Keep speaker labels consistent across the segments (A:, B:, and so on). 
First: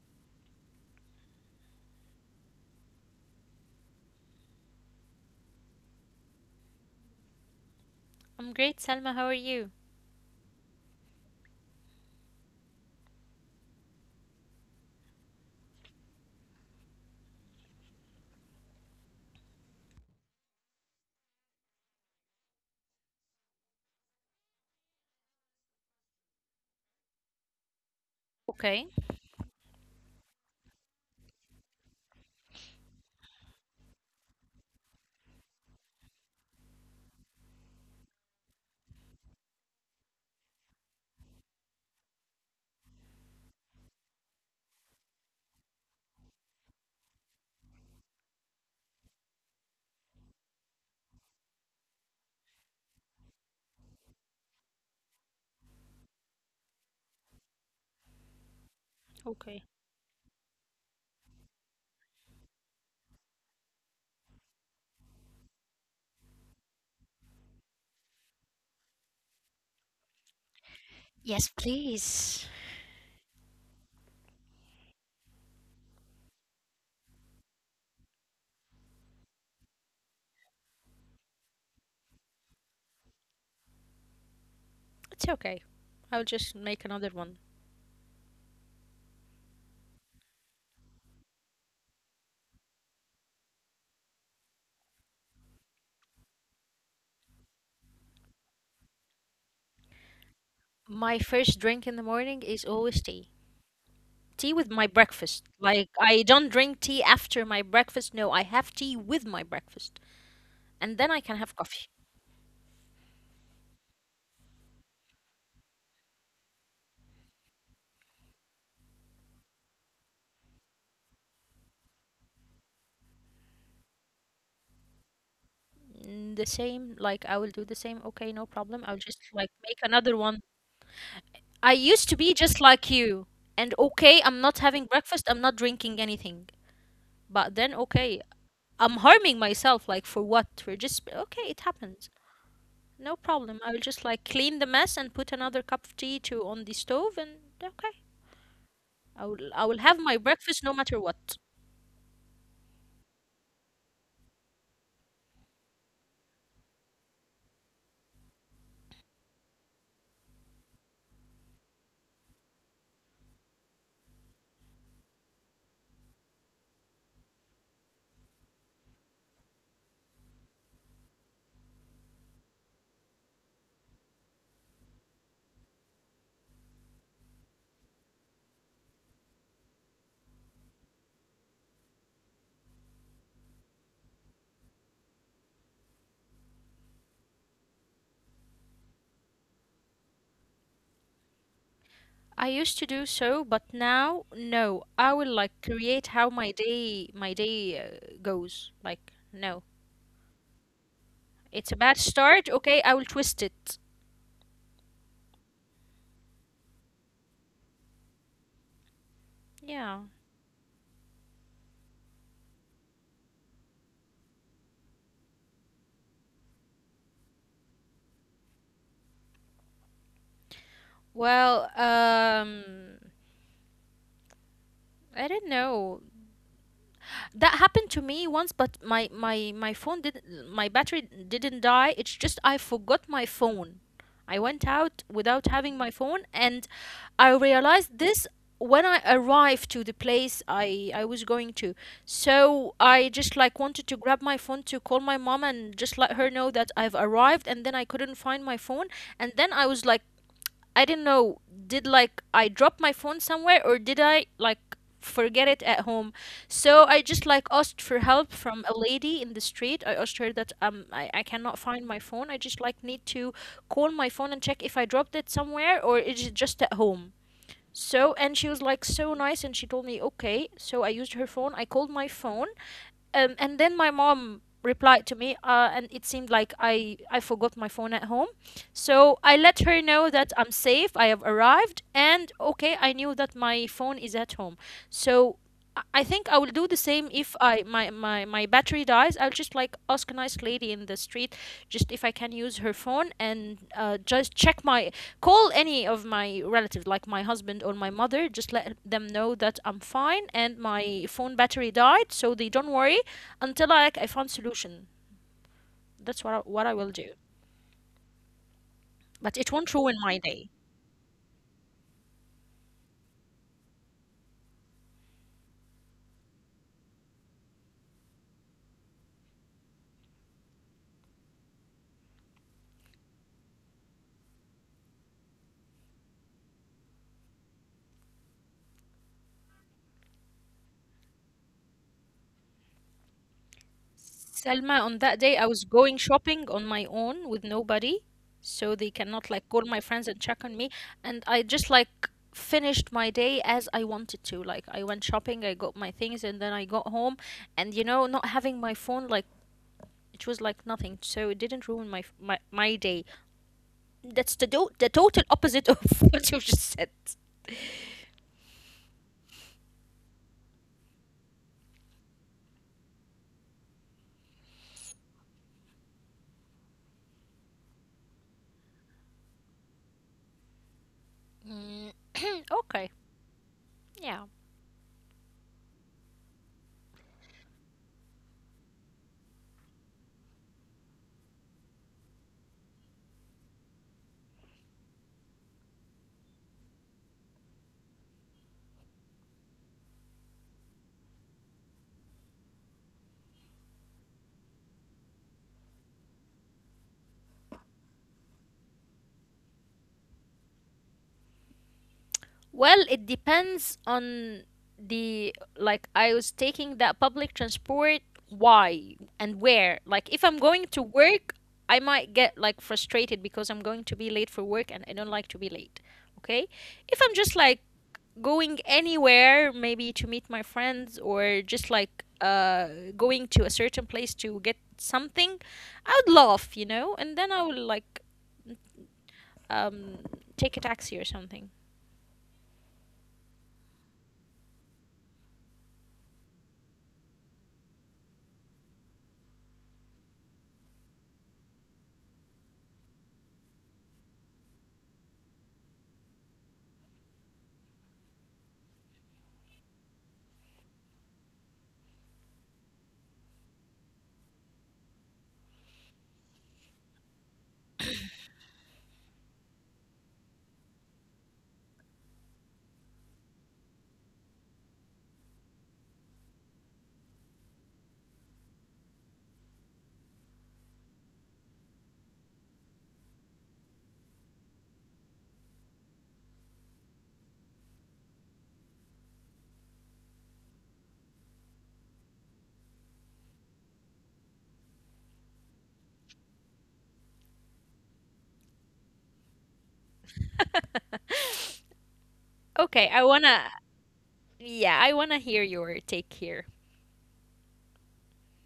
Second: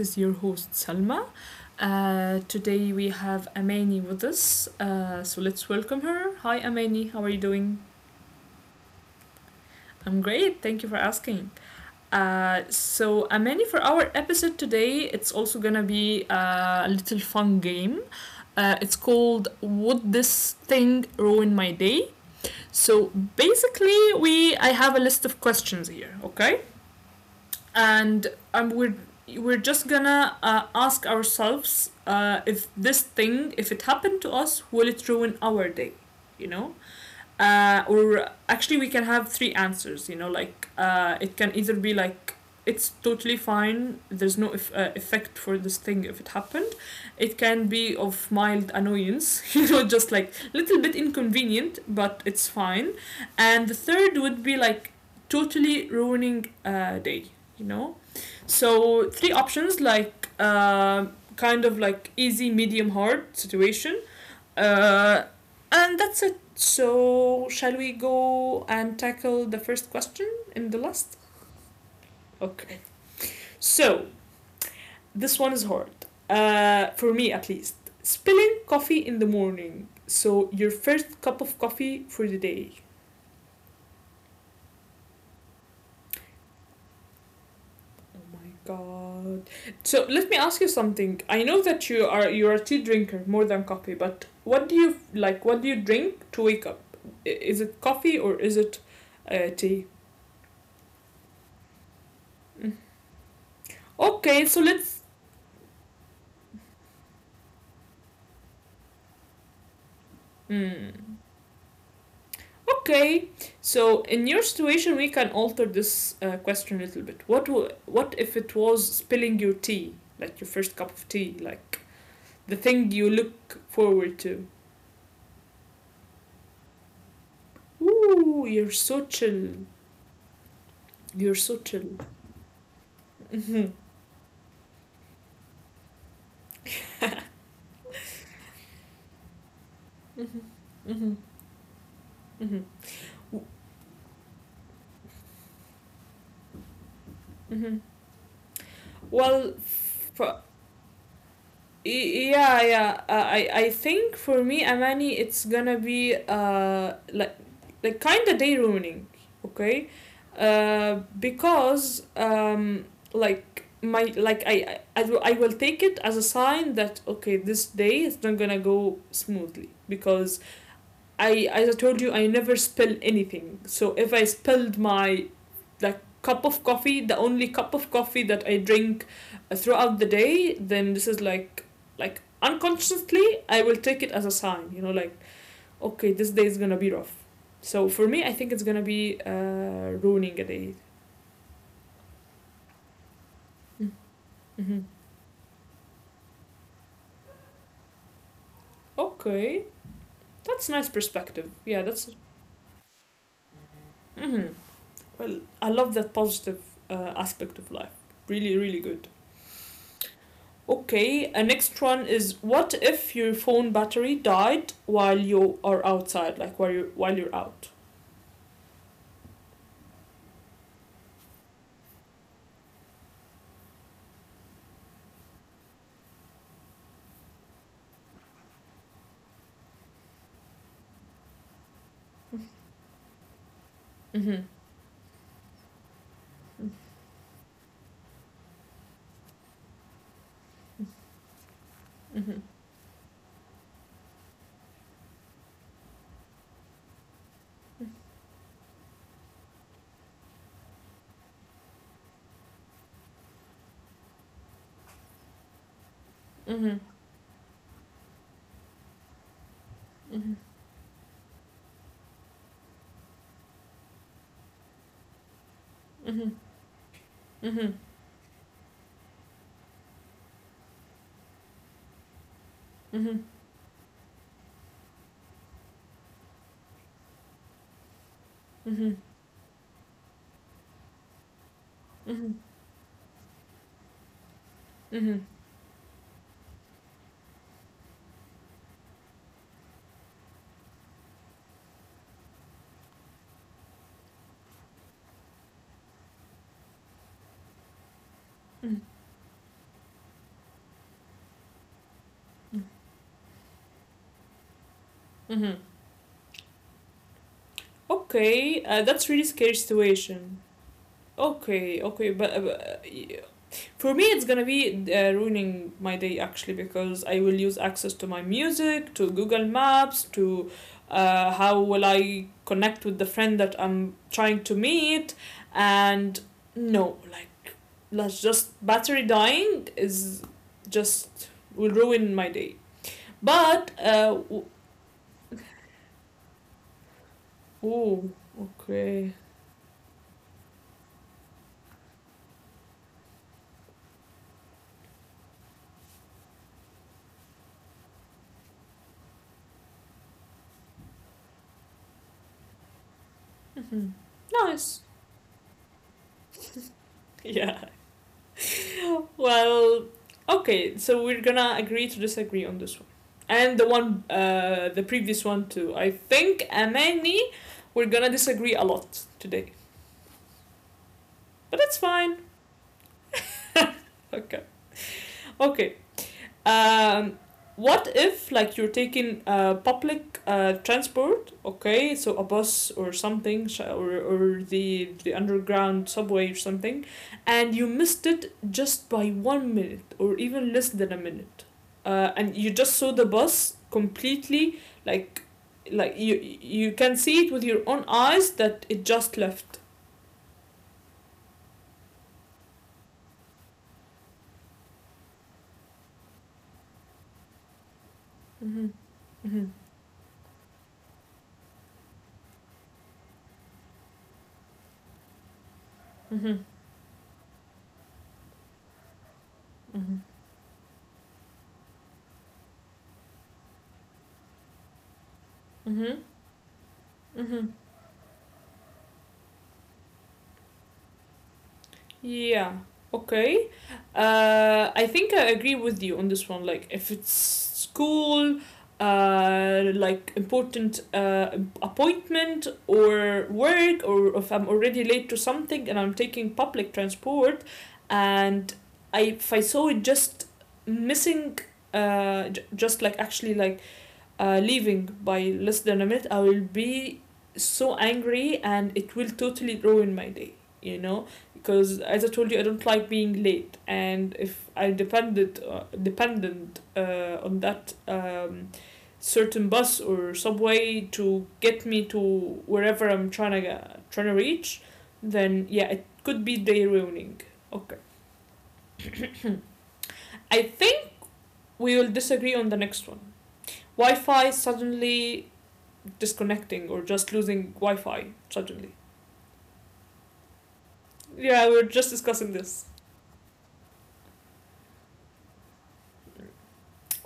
A: is your host Salma. Today we have Amani with us, so let's welcome her. Hi, Amani. How are you doing?
B: I'm great, Salma. How are you?
A: I'm great. Thank you for asking. Amani, for our episode today, it's also gonna be a little fun game. It's called "Would This Thing Ruin My Day?" So basically, we I have a list of questions here. Okay, and
B: Okay,
A: um, we're we're just gonna ask ourselves if this thing, if it happened to us, will it ruin our day? You know, or actually, we can have three answers. You know, like it can either be like it's totally fine. There's no if effect for this thing if it happened. It can be of mild annoyance, you know, just like a little bit inconvenient, but it's fine. And the third would be like totally ruining a day, you know.
B: okay.
A: So three options like kind of like easy, medium, hard situation, uh, and that's it. So shall we go and tackle the first question in
B: Yes,
A: the last?
B: please.
A: Okay. So this one is hard for me at least. Spilling coffee in the morning. So your first cup of coffee for the day.
B: It's okay. I'll just make another one.
A: Oh my god. So let me ask you something. I know that you are a tea drinker more than coffee, but what do you like? What do you drink to wake up? Is it coffee or is it tea?
B: My first drink in the morning is always tea. Tea with my breakfast.
A: Okay, so
B: Like,
A: let's.
B: I don't drink tea after my breakfast. No, I have tea with my breakfast. And then I can have
A: Hmm.
B: coffee.
A: Okay, so in your situation, we can alter this question a little bit. What if it was spilling your tea, like your first cup of tea, like the thing you look forward to?
B: The same, like, I will do the same. Okay, no problem. I'll just,
A: Ooh,
B: like,
A: you're
B: make
A: so
B: another
A: chill.
B: one. I used to
A: You're
B: be
A: so
B: just
A: chill.
B: like you. And okay, I'm not
A: Mhm.
B: having breakfast, I'm not drinking anything. But then, okay, I'm harming myself. Like for what? We're just okay, it
A: Mm-hmm. Mm-hmm.
B: happens. No
A: Mm-hmm.
B: problem. I will just like clean the mess and put another cup of tea to on the stove, and okay,
A: Mm-hmm.
B: I will have my
A: Well,
B: breakfast no matter
A: for,
B: what.
A: yeah, yeah. I think for me, Amani, it's gonna be like kind of day ruining, okay? Because like my like I will take it as a sign that okay, this day is not gonna go smoothly because I, as I told you, I never spill anything, so if I spilled my like cup of coffee, the only cup of coffee that I drink throughout the day, then this is like unconsciously I will take it as a sign, you know, like okay, this day is gonna be rough. So for me, I think it's gonna be ruining a day.
B: I used to do so, but now no. I will like
A: Mm-hmm.
B: create how my day goes. Like no,
A: Okay, that's
B: it's a
A: nice
B: bad
A: perspective.
B: start.
A: Yeah,
B: Okay, I
A: that's.
B: will twist it.
A: Mm-hmm. Well, I love that positive aspect of life. Really, really
B: Yeah.
A: good. Okay, a next one is, what if your phone battery died while you are outside, like while you're out.
B: Well, I don't know. That happened to me once, but my phone did, my battery didn't die, it's just I forgot my phone. I went out without having
A: Mhm.
B: my phone, and I realized this when I arrived to the place I was going to. So I just like
A: Mhm.
B: wanted to grab my phone to call my mom and just let her know that I've arrived, and then I couldn't find my phone. And then I was like, I didn't know, did like I drop my phone somewhere, or did I like forget it at home? So I just like asked for
A: Mhm.
B: help from a lady in the street. I asked her that I cannot
A: Mhm.
B: find my phone. I just like need to call my phone and check if I dropped it somewhere or is it just at home.
A: Mhm.
B: So, and she was like
A: Mhm.
B: so nice and she told me okay. So I used her phone. I called my phone, and then my
A: Mhm.
B: mom
A: Mhm.
B: replied to me, and it seemed like I forgot my phone at home. So I let her know that I'm safe, I have arrived, and okay, I knew that my
A: Mhm.
B: phone is at home. So I think I will
A: Mhm.
B: do the same. If I my, my my battery dies, I'll just like ask a nice lady in the street just if I can use her phone, and just check my call any of my relatives like my husband or my mother, just let them know that I'm fine and my phone battery died so they don't worry until
A: Mhm.
B: like I found solution. That's what I
A: Mhm.
B: will do. But it won't ruin
A: Okay,
B: my
A: that's
B: day.
A: really scary situation. Okay, okay, but uh, For me, it's gonna be ruining my day actually because I will use access to my music, to Google Maps, to how will I connect with the friend that I'm trying to meet, and no, like let's just battery dying is just will ruin my day.
B: Selma, on that day I
A: But
B: was
A: uh,
B: going
A: w-
B: shopping on my own with nobody, so they cannot like call
A: Ooh,
B: my friends and check on me.
A: okay.
B: And I just like finished my day as I wanted to. Like I went shopping, I got my things, and then I got home. And not having my phone, like it was like nothing. So it didn't ruin my day. That's the total
A: Mm-hmm.
B: opposite of
A: Nice,
B: what you just said.
A: yeah. Well, okay, so we're gonna agree to disagree on this one. And the one, the previous one too. I think, Amani, we're gonna disagree a lot today.
B: Mm,
A: But
B: okay.
A: that's fine.
B: Yeah.
A: Okay. Okay. Um, what if like you're taking public transport? Okay, so a bus or something, or the underground subway or something, and you missed it just by 1 minute or even less than a minute, and you just saw the bus completely like like you can see it with your own eyes that it just left.
B: Well, it depends on the like I was taking that public transport why and where.
A: Mm-hmm.
B: Like if I'm going
A: Mm-hmm.
B: to work, I might get like frustrated because I'm going to be late for work and I don't like to be late. Okay? If I'm just like
A: Mm-hmm.
B: going anywhere, maybe to meet my friends,
A: Mm-hmm.
B: or just like going to a certain place to get something, I would laugh, and then
A: Mm-hmm.
B: I will like
A: Mm-hmm.
B: um take a taxi or something.
A: Yeah. Okay. I think I agree with you on this one. Like, if it's school, like important appointment or work, or if I'm already late to something and I'm taking public transport, and I if I saw it just missing, just like actually like leaving by less than a minute, I will be so angry, and it will totally ruin my day, you know? Because as I told you, I don't like being late. And if I dependent on that certain bus or subway to get me to wherever I'm trying to, trying to reach, then yeah, it could be day ruining. Okay. I think we will disagree on the next one. Wi Fi suddenly disconnecting, or just losing Wi-Fi suddenly. Yeah,
B: Okay.
A: we are
B: I
A: just
B: wanna
A: discussing this.
B: Yeah, I want to hear your take here.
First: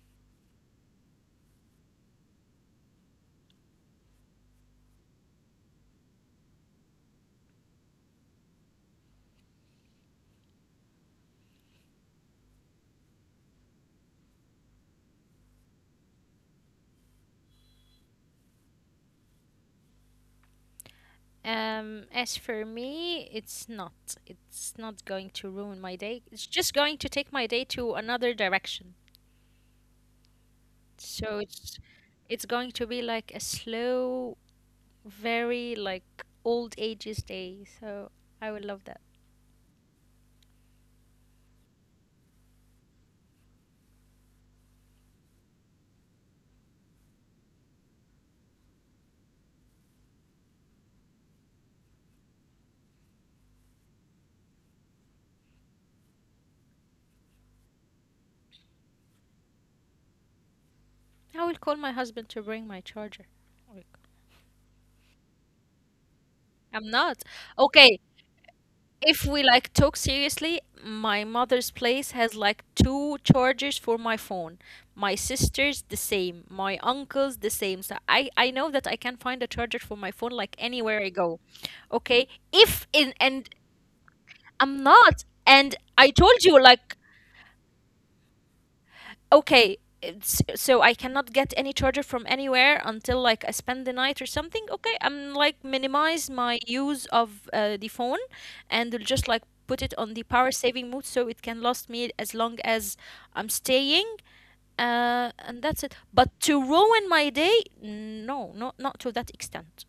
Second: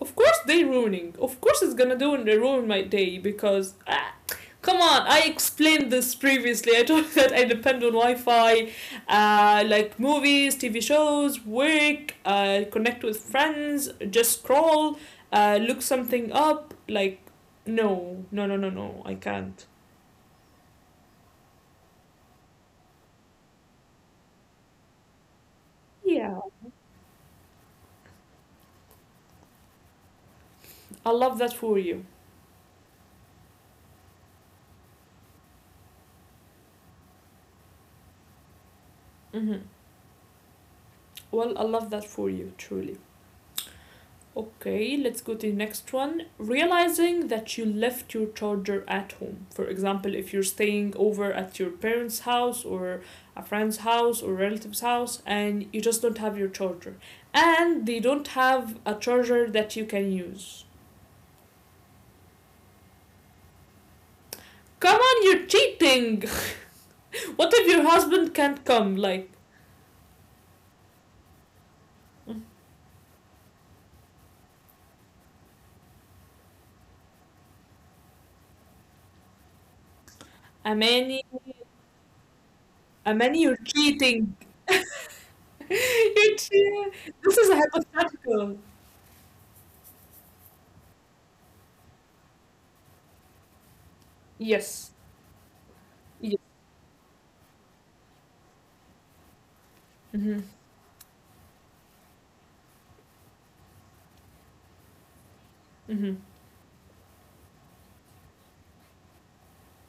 A: Of course, they ruining. Of course, it's gonna do and ruin my day because ah, come on. I explained this previously. I told you that I depend on Wi-Fi, like movies, TV shows, work, connect with friends, just scroll, look something up. Like, no, no, no, no, no. I can't.
B: As for me, it's not. It's not going to ruin my day.
A: Yeah.
B: It's just going to take my day to another direction.
A: I love
B: So
A: that for
B: it's
A: you.
B: it's going to be like a slow, very like old ages day. So I will love that.
A: Hmm. Well, I love that for you, truly. Okay, let's go to the next one. Realizing that you left your charger at home. For example, if you're staying over at your parents' house or a friend's house or relative's house, and you just don't have your charger. And they don't have a charger that you can use.
B: I will call my husband to bring my charger. Like,
A: Come on, you're cheating!
B: I'm not.
A: What if your
B: Okay,
A: husband can't come?
B: if
A: Like,
B: we like talk seriously, my mother's place has like two chargers for my phone. My sister's the same. My uncle's the same. So I know that I can find a charger for my phone like anywhere I
A: Amani,
B: go. Okay, if in
A: Amani,
B: and,
A: you're cheating.
B: I'm not. And I
A: You're
B: told you
A: cheating.
B: like,
A: This is a hypothetical.
B: okay it's, so I cannot get any charger from anywhere until like I spend the night or something.
A: Yes.
B: Okay, I'm like minimize
A: Yes.
B: my use of the phone, and will just like put it on the
A: Mhm.
B: power saving mode so it can last me as long as I'm staying, and that's it.
A: Mm-hmm.
B: But to ruin my day, no, not to that extent.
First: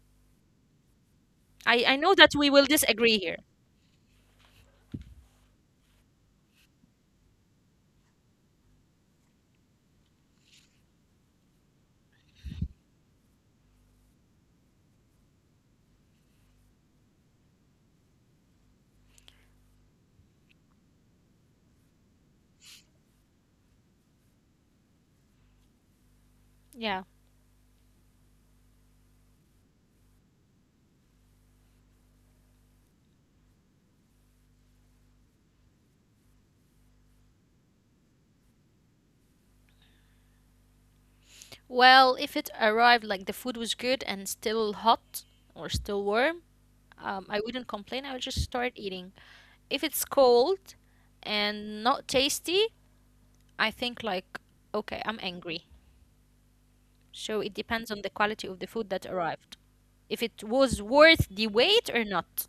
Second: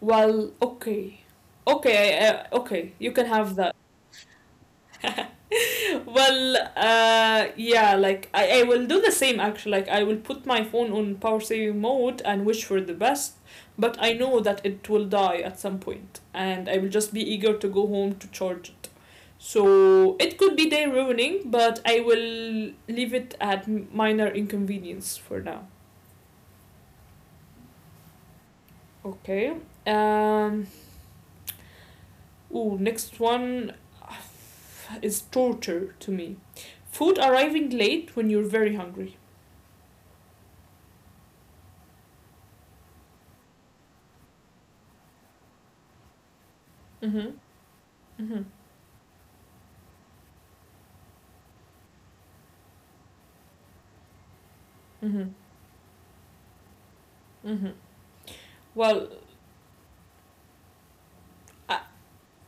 A: Well, okay.
B: I know that we will
A: Okay, you
B: disagree
A: can
B: here.
A: have that. Well, yeah, like I will do the same actually. Like I will put my phone on power saving mode and wish for the best, but I know that it will die at some point, and I will just be eager to go home to charge it. So it could be day ruining, but I will leave it at minor inconvenience for now.
B: Yeah.
A: Okay. Um. Ooh, next one is torture to me. Food arriving late when you're very hungry.
B: Well, if it arrived like the food was good and still hot or still warm,
A: Mm-hmm.
B: I wouldn't complain. I would
A: Mm-hmm.
B: just start eating. If it's cold and not tasty, I think like, okay, I'm
A: Mm-hmm.
B: angry. So it
A: Mm-hmm.
B: depends on the quality of the food that
A: Well,
B: arrived. If it was worth the
A: I,
B: wait or not.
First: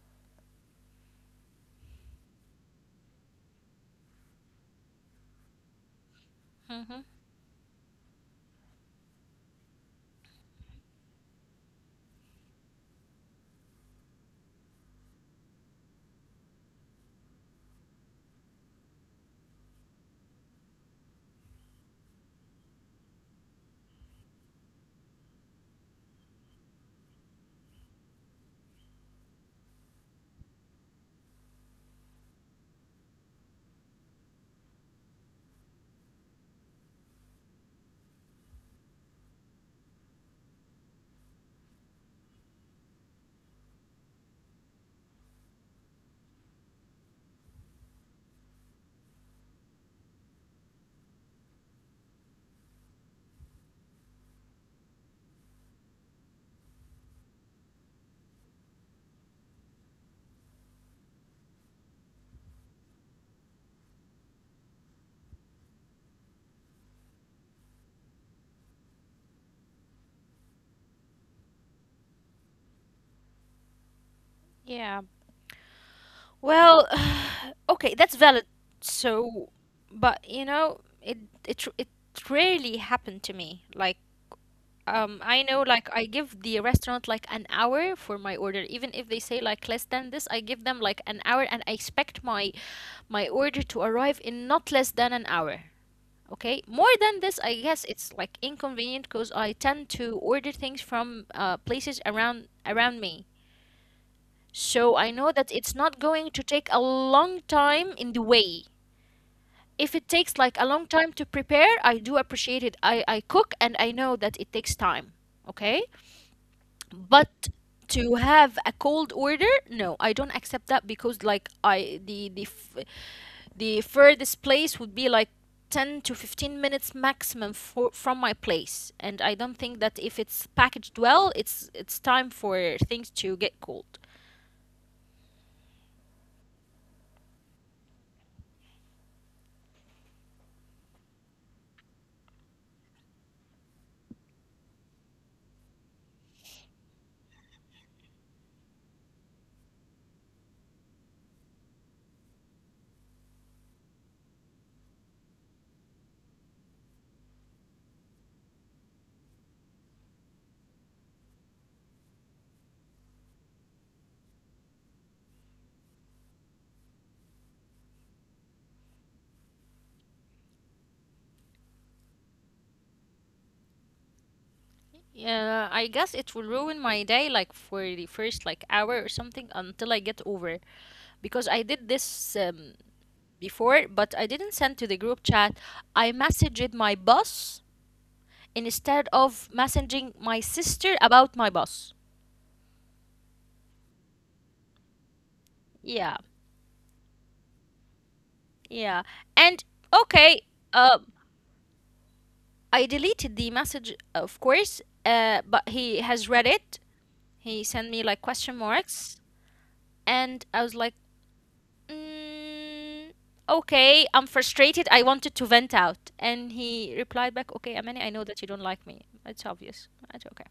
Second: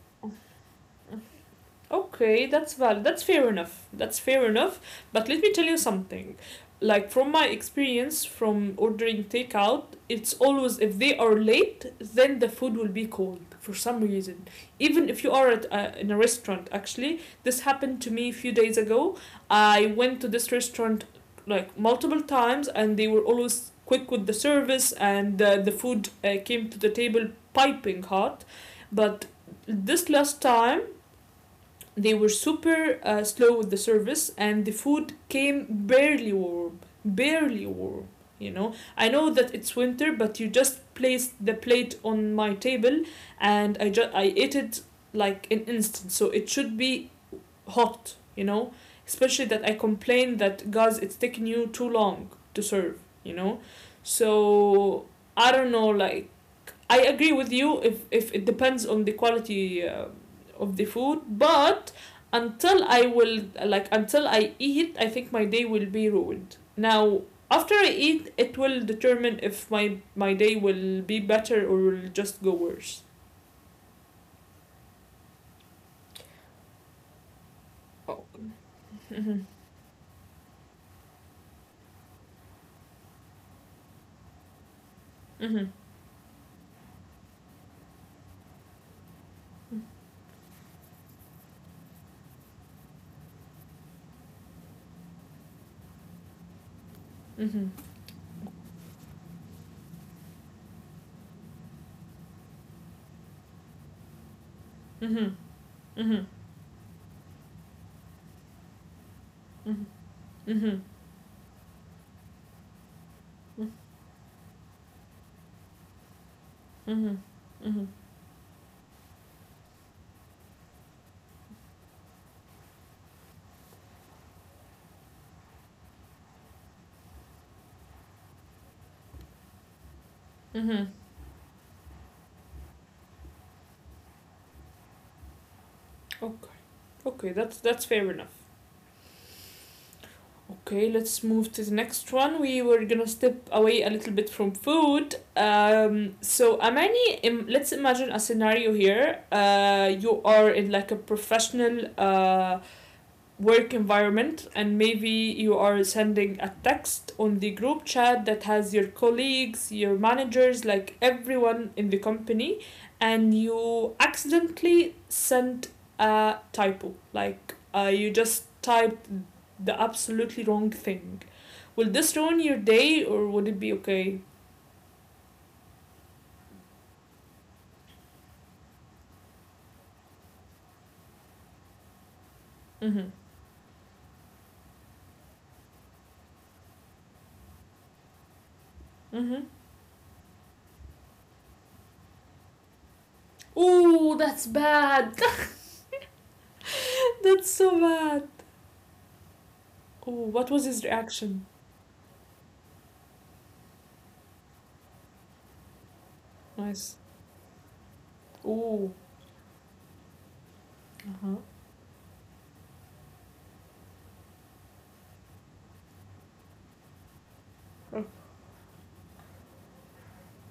A: okay, that's valid. That's fair enough. That's fair enough. But let me tell you something.
B: Mm-hmm.
A: Like from my experience from ordering takeout, it's always if they are late, then the food will be cold for some reason. Even if you are at in a restaurant, actually this happened to me a few days ago. I went to this restaurant like multiple times, and they were always quick with the service, and the food came to the table piping hot, but this last time they were super slow with the service, and the food came barely warm, barely warm. You know, I know that it's winter, but you just placed the plate on my table, and I ate it like an instant. So it should be hot. You know, especially that I complained that guys, it's taking you too long to serve. You know, so I don't know, like I agree with you if it depends on the quality of the food, but until I will like until I eat, I think my day will be ruined. Now after I eat, it will determine if my day will be better or will just go worse.
B: Yeah. Well, okay, that's
A: Oh.
B: valid. So, but, you know, it rarely happened to me. Like, I know,
A: Mhm.
B: like, I give the restaurant like an hour for my order, even if they say like less than this, I give them like an hour, and I expect my order to arrive in not less than an hour. Okay, more than this, I
A: Mhm.
B: guess it's like inconvenient because I tend to order things from places around me. So I know
A: Mhm.
B: that it's not
A: Mhm.
B: going to take a long time in the way.
A: Mhm.
B: If it takes like a
A: Mhm.
B: long time to prepare, I do appreciate it. I cook and I know that it takes time. Okay?
A: Mhm.
B: But
A: Mhm.
B: to have a cold order, no, I don't accept that, because like I the f- the furthest place would be like 10 to 15 minutes maximum from my place, and I don't think that if it's
A: Mhm.
B: packaged well, it's time for things to get cold.
A: Okay. Okay, that's fair enough. Okay, let's move to the next one. We were gonna step away a little bit from food. So Amani, let's imagine a scenario here. You are in like a professional work environment, and maybe you are sending a text on the group chat that has your colleagues, your managers, like everyone in the company, and you accidentally sent a typo. Like you just typed the absolutely wrong thing. Will this ruin your day, or would it be okay?
B: Yeah, I guess it will ruin my day like for the first like hour or something until I get over, because I did this
A: Mm-hmm.
B: before, but I didn't send to the group chat. I messaged my boss instead
A: Mm-hmm.
B: of messaging my sister about my boss.
A: Ooh, that's bad.
B: Yeah,
A: That's so bad.
B: yeah. And
A: Ooh,
B: okay,
A: what was his
B: uh,
A: reaction?
B: I deleted the message, of course, but he has read it.
A: Nice.
B: He sent me like question
A: Ooh.
B: marks, and I was like,
A: Uh-huh.
B: Mm, okay, I'm frustrated. I wanted to vent out. And he replied back, okay, Amani, I know that you don't like me. It's obvious. It's okay.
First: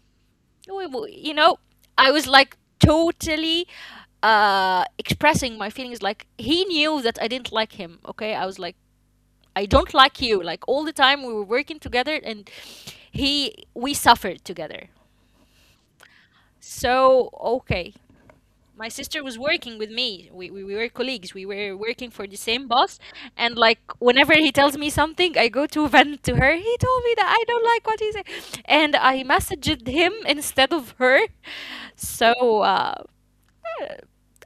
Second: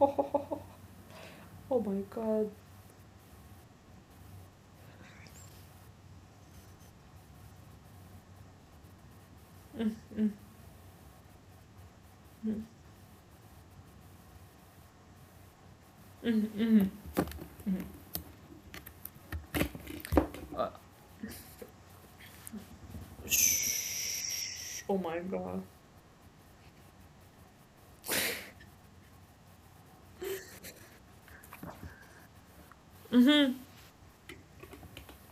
A: Oh, oh, oh, oh.
B: We- we- You know,
A: Oh my
B: I was
A: god.
B: like totally expressing my feelings. Like, he knew that I didn't like him. Okay, I was like, I don't
A: Mm-hmm.
B: like you. Like, all the time we were working together,
A: Mm-hmm.
B: and we suffered together.
A: Mm-hmm.
B: So,
A: Mm-hmm.
B: okay, my sister was working with
A: Uh,
B: me. We were colleagues. We were working for the same boss. And like
A: shh.
B: whenever
A: Oh
B: he
A: my
B: tells me
A: god.
B: something, I go to vent to her. He told me that I don't like what he said. And I messaged him instead of her. So,
A: Mm-hmm.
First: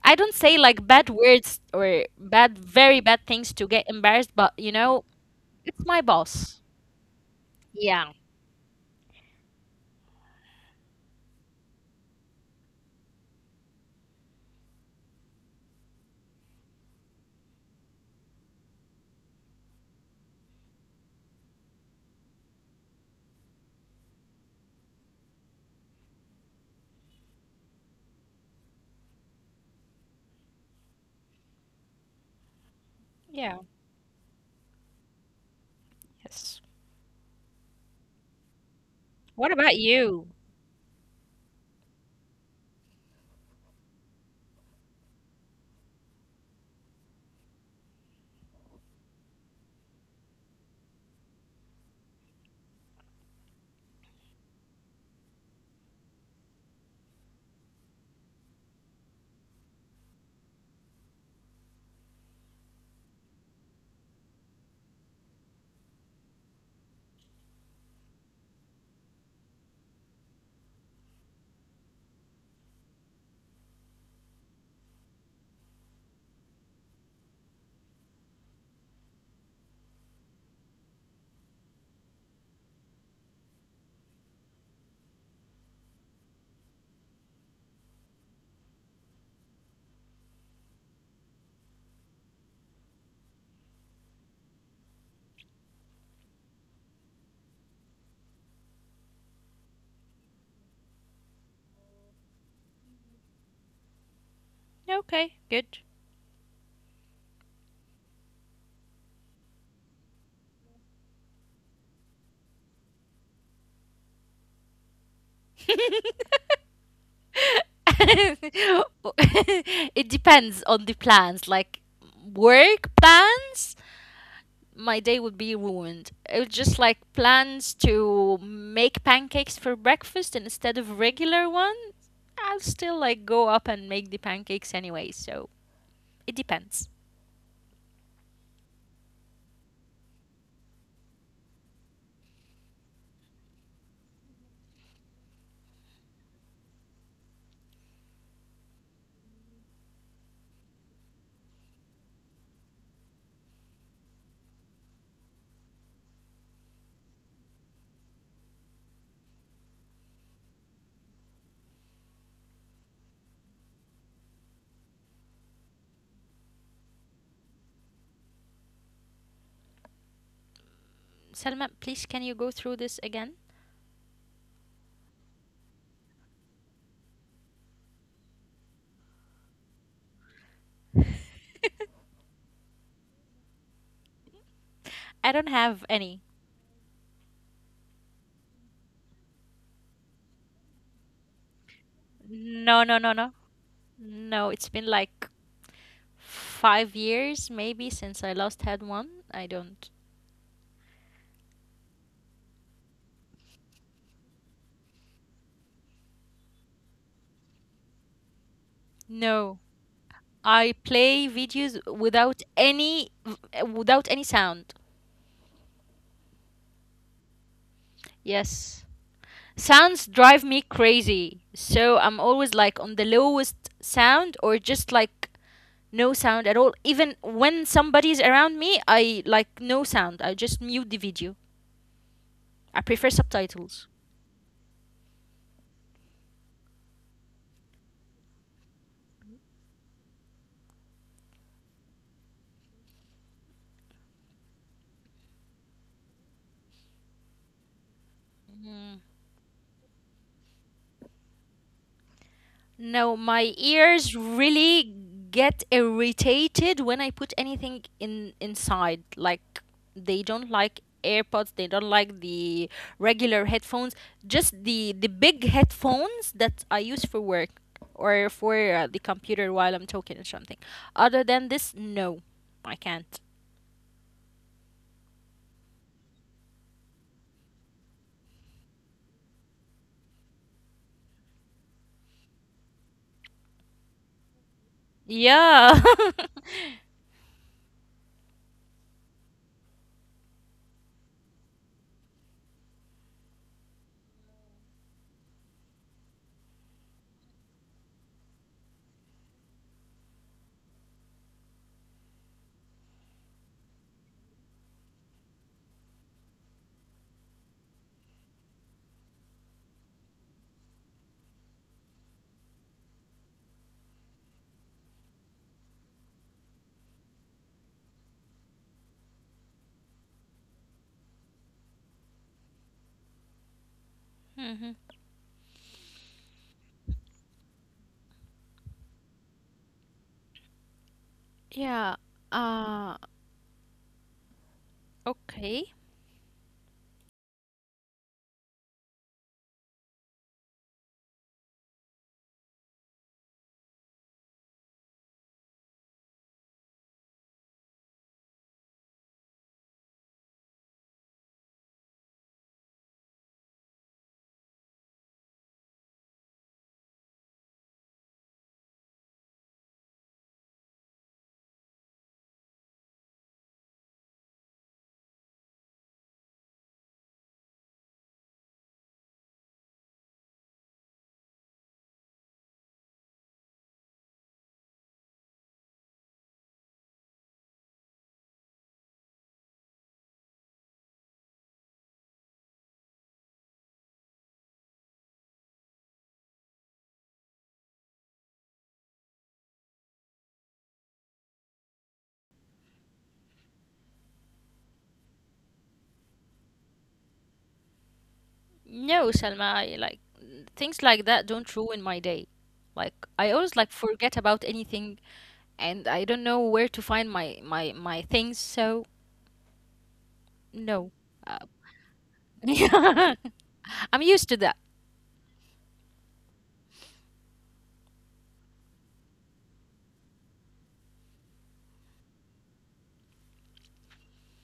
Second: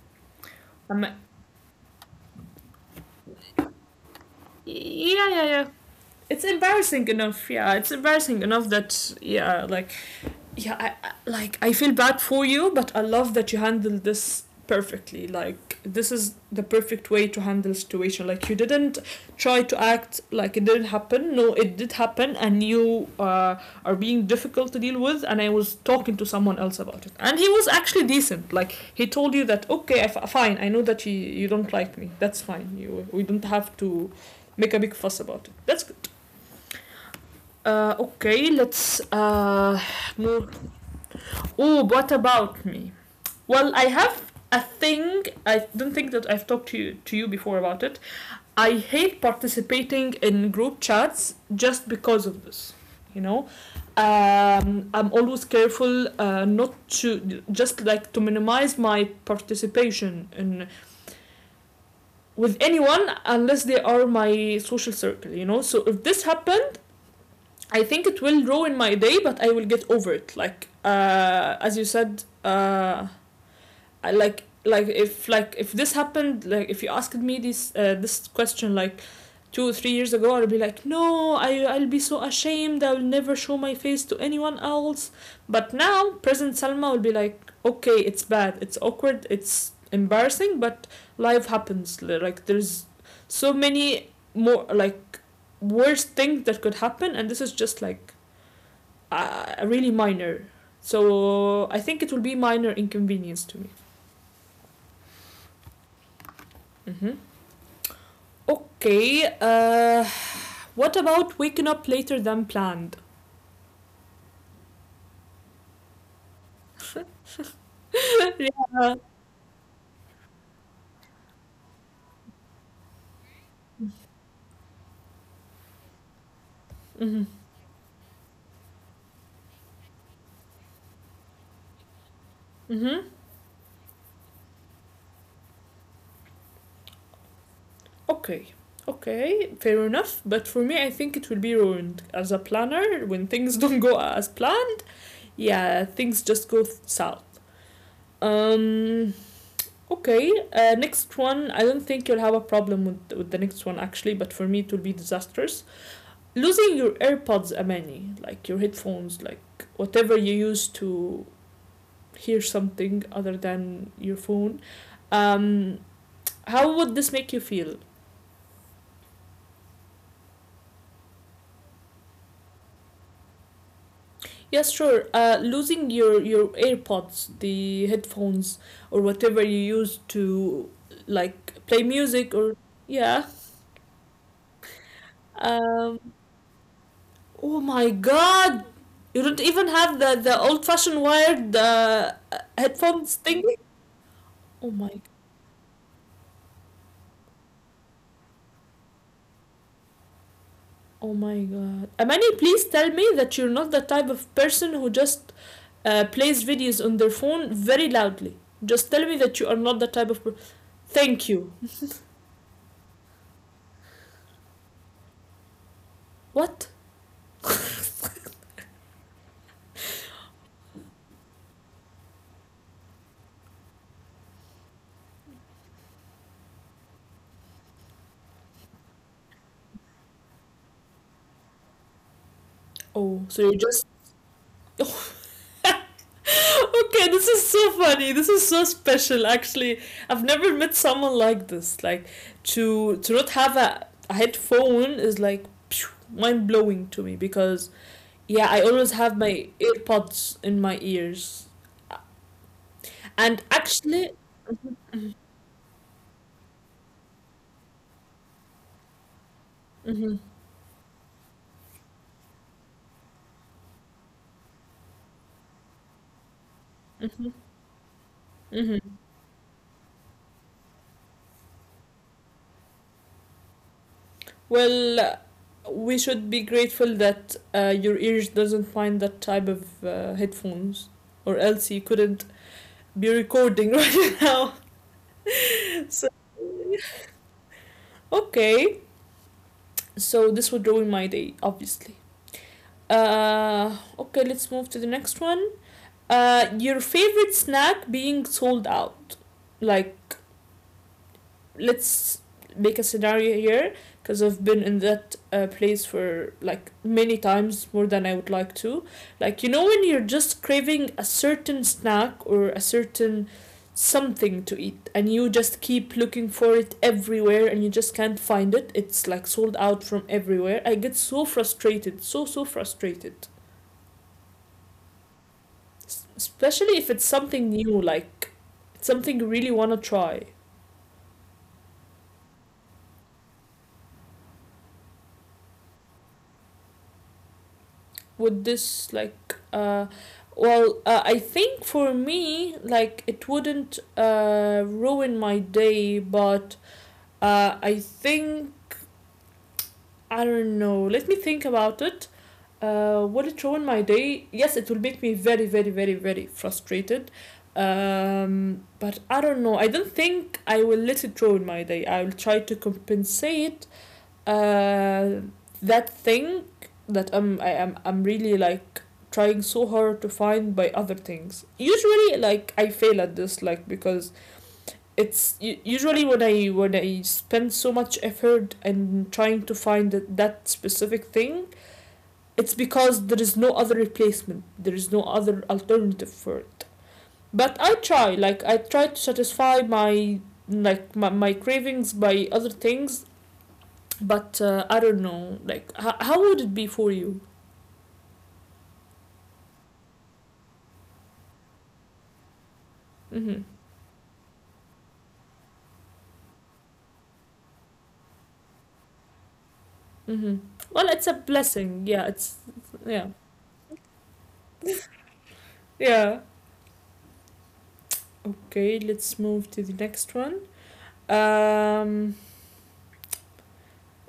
B: I don't say like
A: I'm,
B: bad
A: a-
B: words or bad, very bad things to get embarrassed, but, you know,
A: yeah, yeah, yeah.
B: it's my
A: It's
B: boss.
A: embarrassing enough. Yeah, it's
B: Yeah.
A: embarrassing enough that yeah, like yeah, like I feel bad for you, but I love that you handled this perfectly. Like this is the perfect way to handle situation. Like you didn't try to act like it didn't happen. No, it did happen, and you are being difficult to deal with. And I was talking to someone else about it, and he was actually decent. Like he told you that okay, fine. I know that you don't like me. That's fine. You we
B: Yeah.
A: don't have to make a big fuss about it. That's good.
B: Yes.
A: Uh, okay, let's
B: What about you?
A: move Oh, what about me? Well, I have a thing. I don't think that I've talked to you before about it. I hate participating in group chats just because of this. You know, I'm always careful not to just like to minimize my participation in with anyone unless they are my social circle. You know, so if this happens, I think it will ruin my day, but I will get over it. Like as you said. I like if this happened, like if you asked me this question like 2 or 3 years ago, I'll be like no, I'll be so ashamed, I'll never show my face to anyone else. But now present Salma will be like okay, it's bad, it's awkward, it's embarrassing, but life happens. Like there's so many more like worse things that could happen, and this is just like really minor. So I think it will be minor inconvenience to me.
B: Okay, good.
A: Mm-hmm. Okay, what about waking up later than planned?
B: It depends on the plans. Like work plans, my day would be ruined. It was just like
A: Mm-hmm.
B: plans to make pancakes for breakfast instead of regular one. I'll still like
A: Mm-hmm.
B: go up and make the pancakes anyway. So it depends.
A: Okay, okay, fair enough. But for me, I think it will be ruined. As a planner, when things don't go as planned, yeah, things just go south. Um, okay, next one. I don't think you'll have a problem with the next one actually, but for me, it will be disastrous. Losing your AirPods, Amani, like your headphones, like whatever you use to hear something other than your phone. Um, how would this make you feel?
B: Selma, please can you go through this again?
A: Yes, sure. Losing your AirPods, the headphones, or whatever you use to like play music or yeah.
B: I don't have any.
A: Um, oh my God, you don't even have the old fashioned wired
B: No, no, no, no.
A: headphones thing.
B: No, it's been like
A: Oh my,
B: 5 years maybe since I last had one. I don't.
A: oh my God. Amani, please tell me that you're not the type of person who just plays videos on their phone very loudly. Just
B: No.
A: tell me that you are not the type
B: I
A: of person.
B: play videos
A: Thank you.
B: without any sound.
A: What?
B: Yes. Sounds drive me crazy. So I'm always like on the lowest sound, or just like no sound at all. Even when somebody's around me, I like no sound. I just mute the video. I prefer subtitles.
A: Oh, so you're. Okay, this is so funny. This is so special. Actually, I've never met someone like this. Like to not have a headphone is like mind blowing to me because yeah, I always have my AirPods in my ears,
B: No, my
A: and
B: ears
A: actually.
B: really get irritated when I put anything in inside. Like they don't like
A: Hmm.
B: AirPods, they don't like the regular headphones, just the big headphones that I use for work,
A: Hmm.
B: or for the computer
A: Hmm.
B: while I'm talking or something. Other than this, no, I can't.
A: Well, we should be grateful that your ears doesn't find that type of headphones, or else you couldn't be recording right now.
B: Yeah.
A: Okay, so this would ruin my day, obviously. Okay, let's move to the next one. Your favorite snack being sold out, like, let's make a scenario here because I've been in that place for like many times more than I would like to. Like you know when you're just craving a certain snack or a certain something to eat and you just keep looking for it everywhere and you just can't find it. It's like sold out from everywhere. I get so frustrated, so frustrated.
B: Mhm.
A: S- especially if it's something new, like it's something you really want to try.
B: Yeah. Uh, Okay.
A: Would this like well, I think for me like it wouldn't ruin my day, but I think, I don't know, let me think about it. Uh, would it ruin my day? Yes, it will make me very, very, very, very frustrated. Um, but I don't know, I don't think I will let it ruin my day. I will try to compensate uh, that thing that I am, I'm really like trying so hard to find by other things. Usually like I fail at this like because it's usually when I spend so much effort and trying to find that specific thing, it's because there is no other replacement. There is no other alternative for it. But I try, like I try to satisfy my cravings by other things, but I don't know. Like, how would it be for you?
B: No, Salma, like things like that don't ruin my day. Like I always like
A: Mm-hmm.
B: forget about anything, and I don't know where to find my things, so
A: Mm-hmm.
B: no.
A: Well, it's
B: Uh,
A: a blessing. Yeah, it's yeah,
B: I'm used to that.
A: yeah. Okay, let's move to the next one. Um,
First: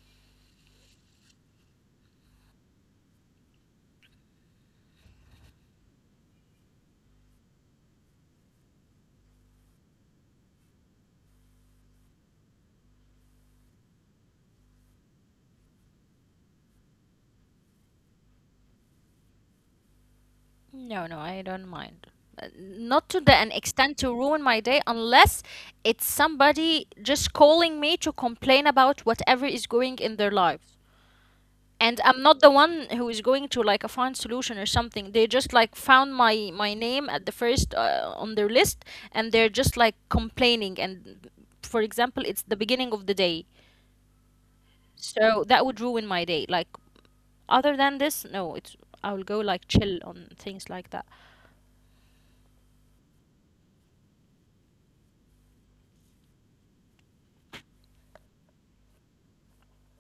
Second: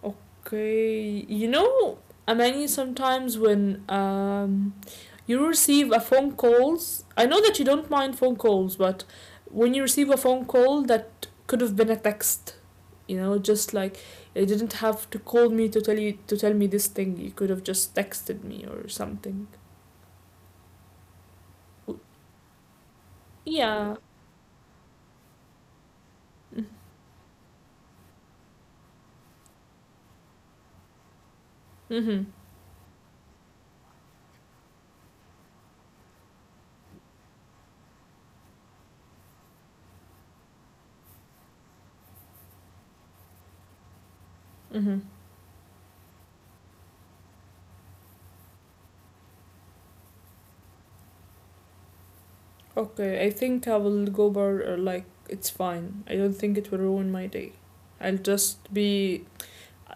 A: okay, you know, I mean, sometimes when you receive a phone calls, I know that you don't mind phone calls, but when you receive a phone call that could have been a text, you know, just like you didn't have to call me to tell you to tell me this thing, you could have just texted me or something.
B: No, no, I don't mind. Not to the an
A: Yeah.
B: extent to ruin my day, unless it's
A: Mm-hmm.
B: somebody just calling me to complain about whatever is going in their life. And I'm
A: Mm-hmm.
B: not the one who is going to like a find solution or something. They just like found my name at the first, on their list, and they're just like complaining. And for example, it's the beginning of the day,
A: Mm-hmm.
B: so that would ruin my day. Like other than this, no, it's I will go like chill on things like that.
A: Okay, I think I will go bar like it's fine, I don't think it will ruin my day. I'll just be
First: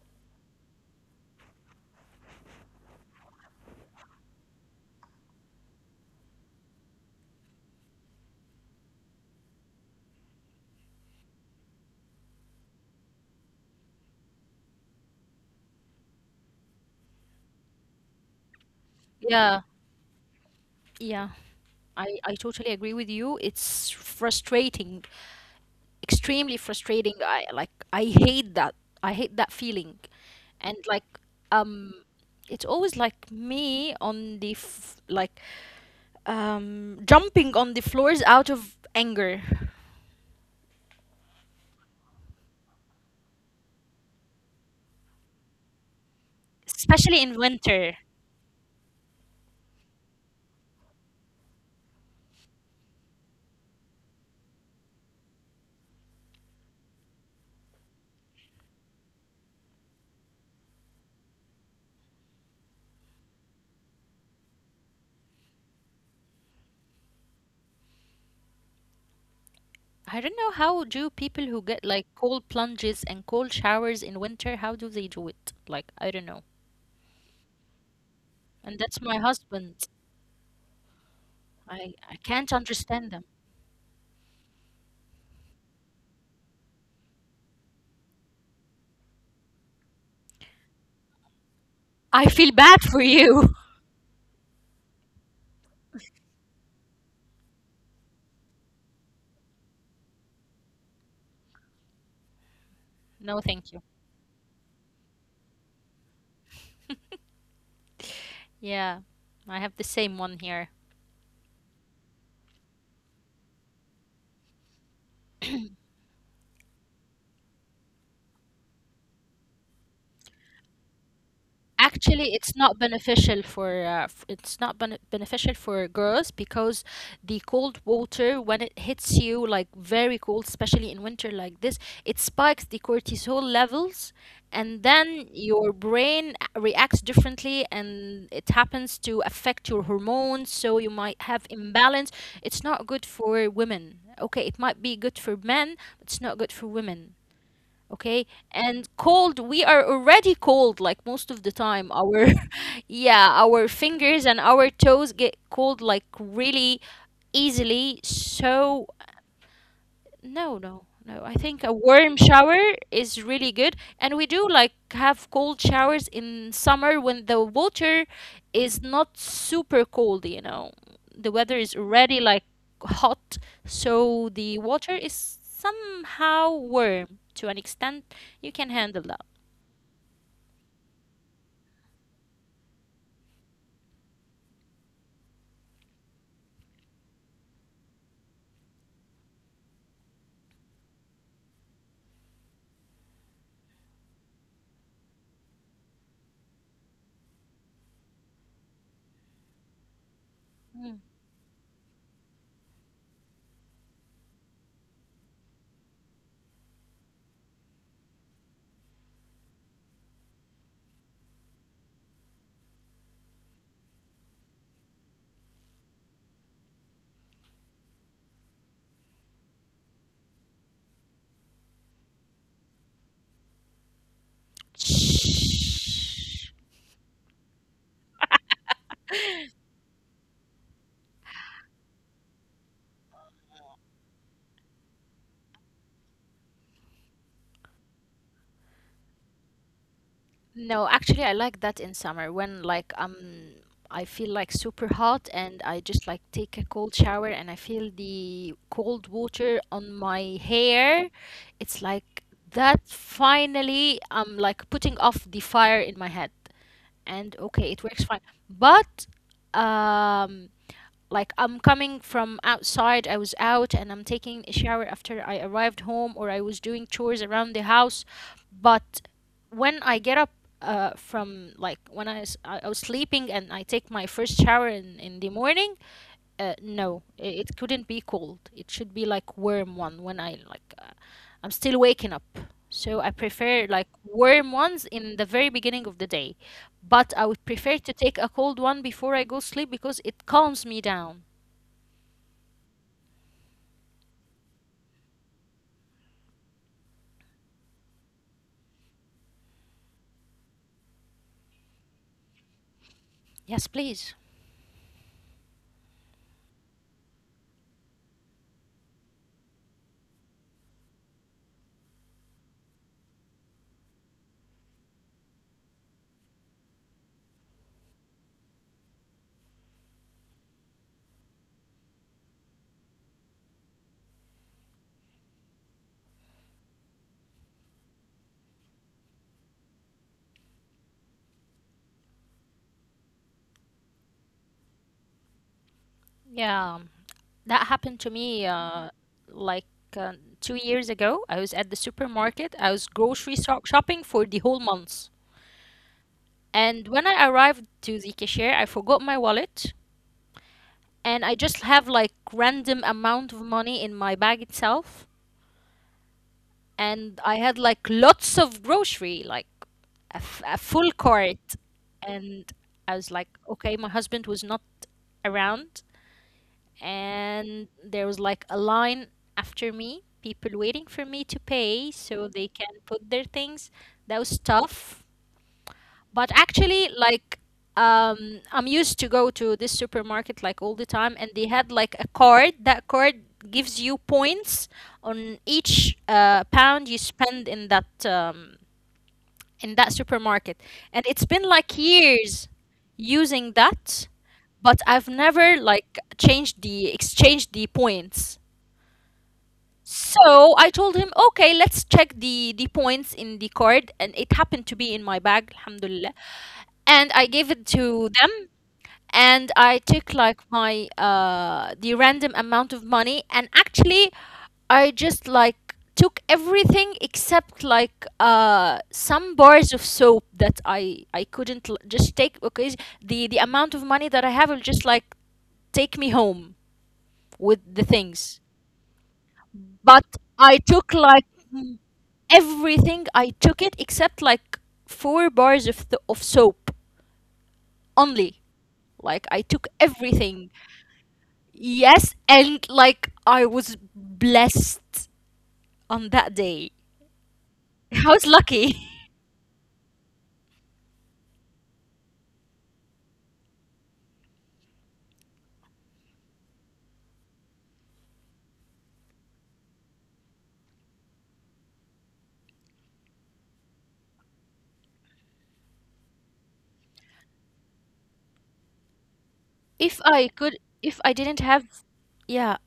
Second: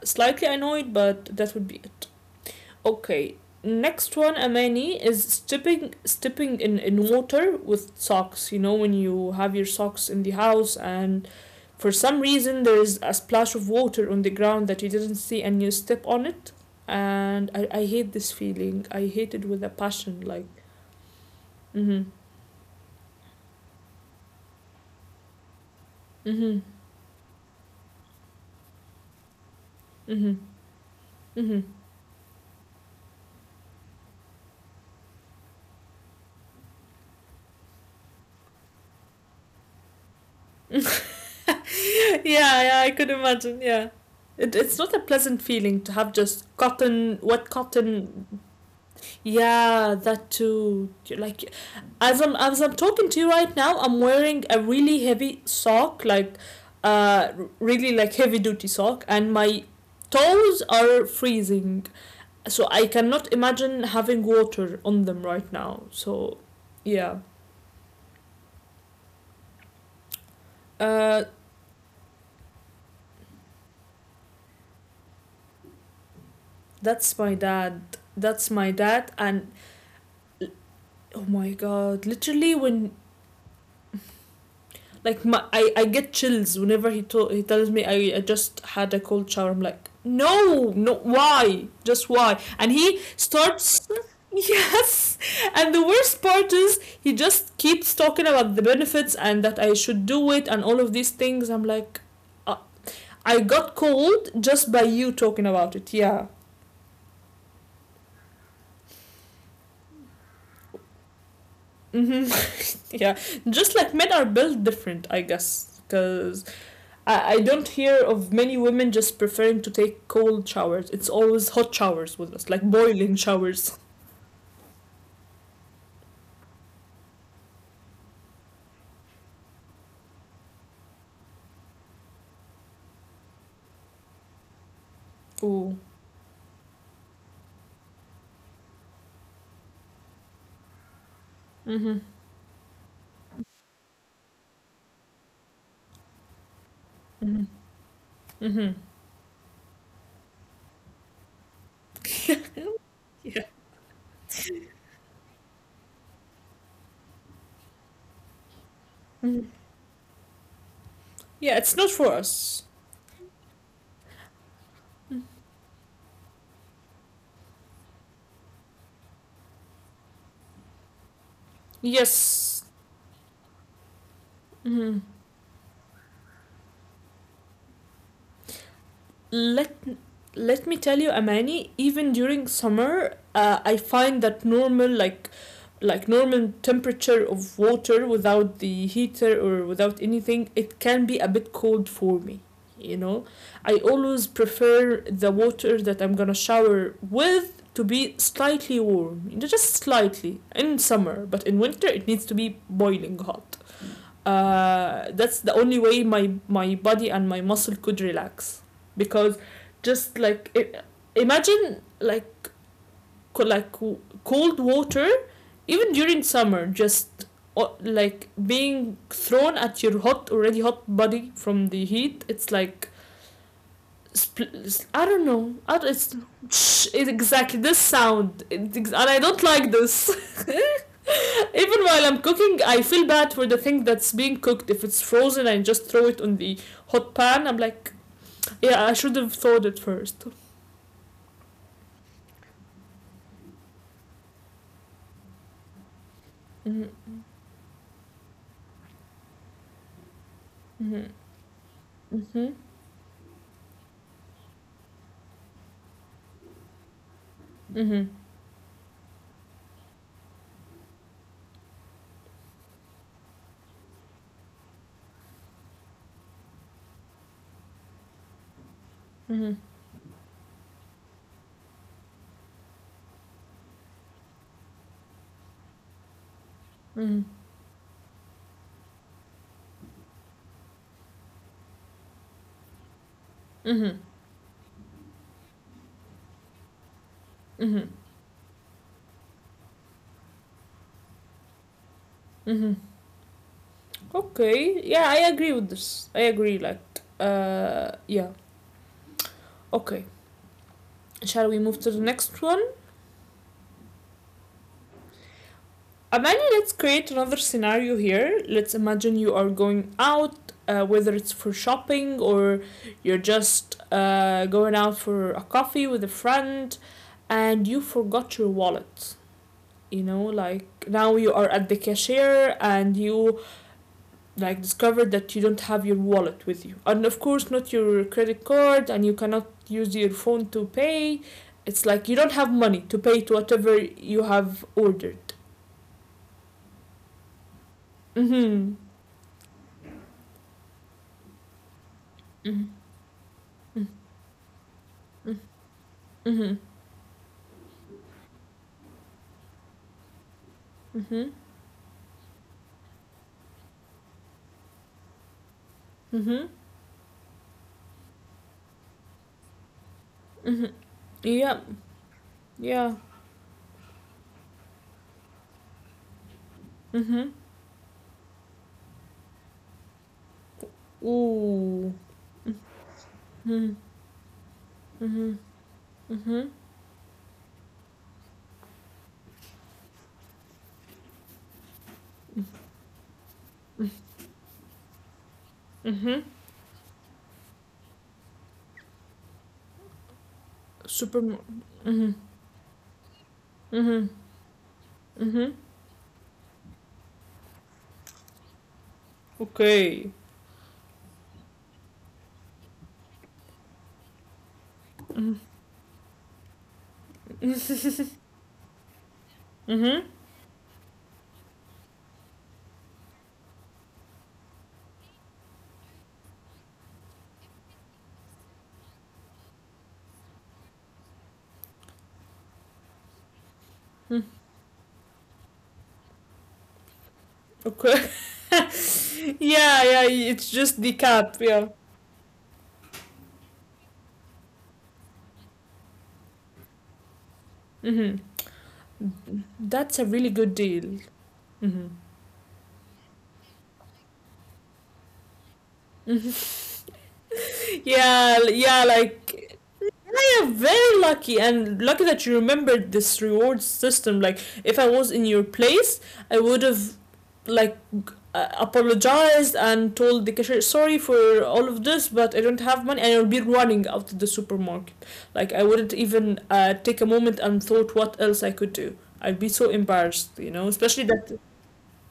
A: slightly annoyed, but that would be okay. Next one, Amani, is stepping in water with socks. You know, when you have your socks in the house and for some reason there is a splash of water on the ground that you didn't see and you step on it. And I hate this feeling.
B: Yeah,
A: I hate it with a passion. Like,
B: yeah. I totally
A: mm,
B: agree with you. It's frustrating, extremely
A: hmm,
B: frustrating. I
A: mm,
B: like I hate that. I hate that feeling. And
A: hmm,
B: like
A: mm,
B: um
A: hmm, mm,
B: it's always like me like jumping on the floors out of anger,
A: hmm. Yeah, yeah, I could imagine. Yeah. It's not a pleasant feeling to have just
B: especially in
A: cotton,
B: winter.
A: wet cotton. Yeah, that too. Like, as I'm talking to you right now, I'm wearing a really heavy sock, like, uh, really like heavy duty sock, and my toes are freezing. So I cannot imagine having water on them right now. So, yeah.
B: I don't know how do people
A: Uh,
B: who get like cold plunges and cold showers in winter, how do they do it? Like I don't know.
A: that's my dad.
B: And
A: That's
B: that's
A: my
B: my
A: dad, and
B: husband.
A: oh my
B: I
A: god,
B: can't
A: literally
B: understand
A: when
B: them.
A: like my, I get chills whenever he to, he tells me I just had a cold shower. I'm like no, no, why,
B: I
A: just
B: feel
A: why,
B: bad for
A: and he
B: you.
A: starts yes. And the worst part is he just keeps talking about the benefits and that I should do it and all of these things. I'm like uh, I
B: No,
A: got
B: thank you.
A: cold just by you talking about it. Yeah.
B: Yeah. I have the same one here.
A: Hmm. Yeah, just like men are built different, I guess, because I don't hear of many women just preferring to take cold showers. It's always hot showers with us,
B: Actually,
A: like boiling showers.
B: it's not beneficial for girls because the cold water when it hits you like very cold, especially in winter like this, it spikes the cortisol levels, and then
A: Ooh.
B: your brain reacts differently, and it happens to affect your hormones, so you might have
A: Mm-hmm.
B: imbalance. It's not good for women. Okay, it might be good for men, but it's not good for women.
A: Mm-hmm.
B: Okay.
A: Mm-hmm.
B: And cold, we are already cold like most of the time. Our
A: Yeah.
B: yeah, our fingers and our toes get cold like really easily. So
A: Mhm.
B: no, no, no. I
A: Yeah, it's
B: think
A: not
B: a
A: for
B: warm
A: us.
B: shower is really good. And we do like have cold showers in summer when the water is not super cold. The weather is already like
A: Yes.
B: hot, so the
A: Mhm.
B: water is somehow warm to an extent you can handle that.
A: Let, let me tell you, Amani, even during summer, I find that normal like normal temperature of water without the heater or without anything, it can be a bit cold for me. You know, I always prefer the water that I'm gonna shower with to be slightly warm, you know, just slightly in
B: Mm.
A: summer, but in winter it needs to be boiling hot. That's the only way my body and my muscle could relax because just like it, imagine like cold water even during summer just like being thrown at your hot already hot body from the heat. It's like I don't know, I don't, it's exactly this sound. It's and I don't like this. Even while I'm cooking, I feel bad for the thing that's being cooked. If it's frozen, I just throw it on the hot pan. I'm like, yeah, I should have thought it 1st.
B: No, actually, I like that in summer when like I feel like super hot and I just like take a cold shower and I feel the cold water on my hair. It's like that finally I'm like putting off the fire in my head and okay, it works fine. But um like I'm coming from outside, I was out and I'm taking a shower after I arrived home or I was doing chores around the house. But when I get up, from like when I was sleeping and I take my first shower in the morning, no, it couldn't be cold. It should be like warm one when I like, I'm still waking up. So I prefer like warm ones in the very beginning of the day, but I would prefer to take a cold one before I go sleep because it calms me down.
A: Okay, yeah, I agree with this. I agree. Like, yeah. Okay, shall we move to the next one?
B: Yes, please.
A: Amani, let's create another scenario here. Let's imagine you are going out, whether it's for shopping or you're just going out for a coffee with a friend, and you forgot your wallet. You know, like now you are at the cashier and you like discovered that you don't have your wallet with you, and of course not your credit card, and you cannot use your phone to pay. It's like you don't have money to pay to whatever you have ordered.
B: Yeah, that happened to me,
A: Mm-hmm.
B: like, uh, 2 years ago. I was at the supermarket, I was
A: Mm-hmm.
B: grocery shopping for the whole month.
A: Mm-hmm.
B: And when I arrived to the cashier, I forgot my wallet and I
A: Mm-hmm.
B: just have like random amount of money in my bag itself.
A: Mm-hmm.
B: And I had like lots of grocery, like a full
A: Mm-hmm.
B: cart.
A: Yep.
B: And I was
A: Yeah.
B: like, okay, my husband was not around. And there was like a line after me, people waiting for me to
A: Mm-hmm.
B: pay
A: Ooh.
B: so they can put their things.
A: Mm-hmm.
B: That was tough.
A: Mm-hmm.
B: But
A: Mm-hmm.
B: actually, like, I'm used to go to this supermarket like all the time, and they had like a card. That card gives you points on each,
A: Mm-hmm.
B: pound you spend in that, in that supermarket. And it's been
A: Super.
B: like
A: Mm-hmm.
B: years using that,
A: Mm-hmm.
B: but I've never
A: Mm-hmm.
B: like changed the exchanged the points.
A: Okay.
B: So I told him, okay, let's check the points in the card, and it happened to be in my bag, alhamdulillah. And I gave it to them,
A: Mm-hmm.
B: and I took like
A: Mm-hmm.
B: my, the random amount of money, and actually I just like took everything except like, some bars of soap that I couldn't just take because the amount of money that I have will just like take me home with the things.
A: Okay.
B: But
A: Yeah, yeah,
B: I took
A: it's
B: like,
A: just the
B: m-
A: cap, yeah.
B: everything I took it except like four bars of soap only.
A: Mm-hmm.
B: Like I took
A: That's
B: everything.
A: a really good deal.
B: Yes,
A: Mm-hmm.
B: and like I was blessed on that day. I was lucky.
A: Yeah, l- yeah, like very lucky and lucky that you remembered this reward system. Like if I was in your place, I would have like apologized and told the cashier sorry for all of this, but I don't have money and I'll be running out of the supermarket. Like I wouldn't even take a moment and thought what else I could do. I'd
B: If
A: be so
B: I could,
A: embarrassed,
B: if
A: you
B: I
A: know,
B: didn't
A: especially
B: have,
A: that
B: yeah,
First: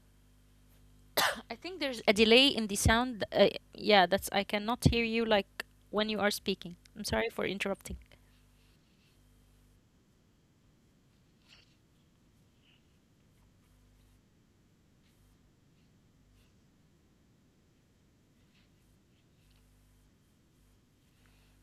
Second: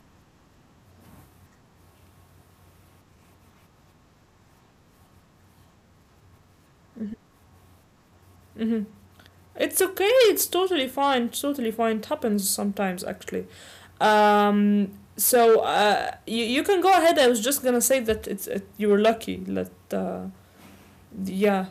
B: I think there's a delay in the sound. Yeah, that's I cannot hear you like when you are speaking. I'm sorry for interrupting.
A: hmm. It's okay, it's totally fine, it's totally fine, it happens sometimes actually. So you you can go ahead. I was just gonna say that it's it, you were lucky that yeah.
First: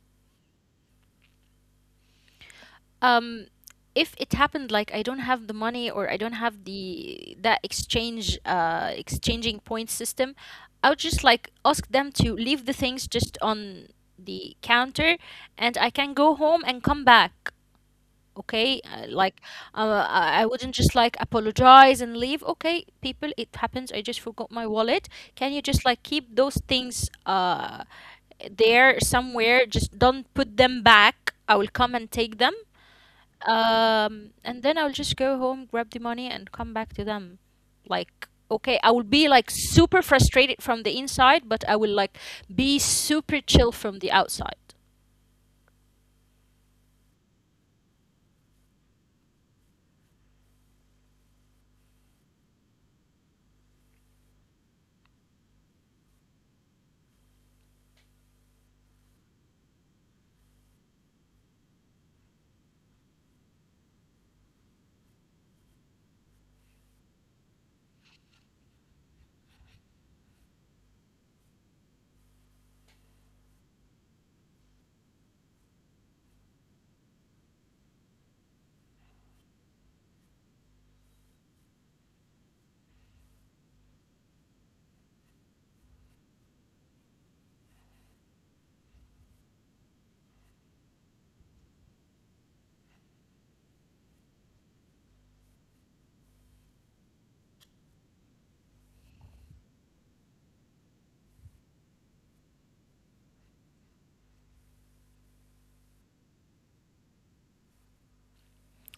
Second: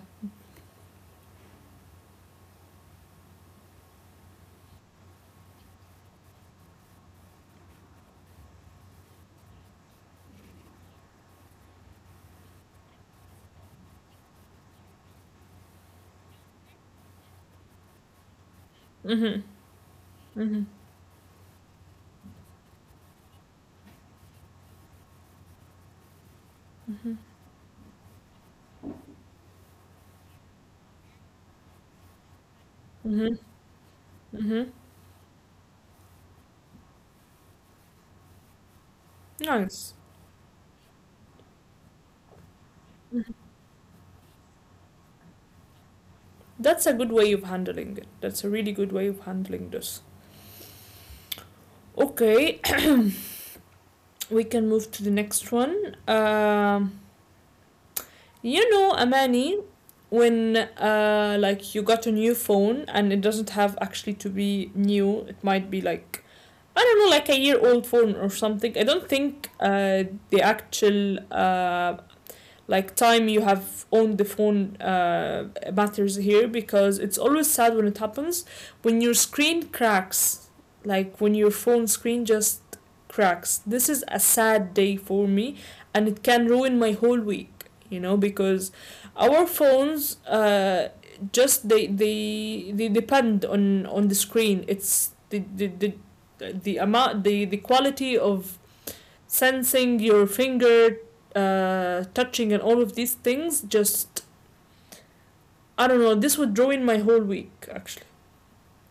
B: um if it happened like I don't have the money or I don't have the that exchange exchanging point system, I would just like ask them to leave the things just on the counter and I can go home and come back. Okay,
A: Mm-hmm.
B: like, I
A: Mm-hmm.
B: wouldn't just like apologize and leave. Okay, people, it happens. I just forgot my wallet. Can you just like keep those things,
A: Mm-hmm.
B: there somewhere? Just don't put them back. I will come and take them.
A: Mm-hmm.
B: And
A: Mm-hmm.
B: then I'll just go home, grab the money, and come back to them. Like, okay, I will be like
A: Nice.
B: super frustrated from the inside, but I will like be super chill from the outside.
A: That's a good way of handling it. That's a really good way of handling this. Okay, we can move to the next one. You know, Amani, when like you got a new phone and it doesn't have actually to be new, it might be like I don't know, like a year old phone or something. I don't think the actual like time you have on the phone matters here because it's always sad when it happens when your screen cracks, like when your phone screen just cracks. This is a sad day for me, and it can ruin my whole week, you know, because our phones just they depend on the screen. It's the the amount, the quality of sensing your finger touching and all of these things. Just I don't know, this would ruin my whole week actually.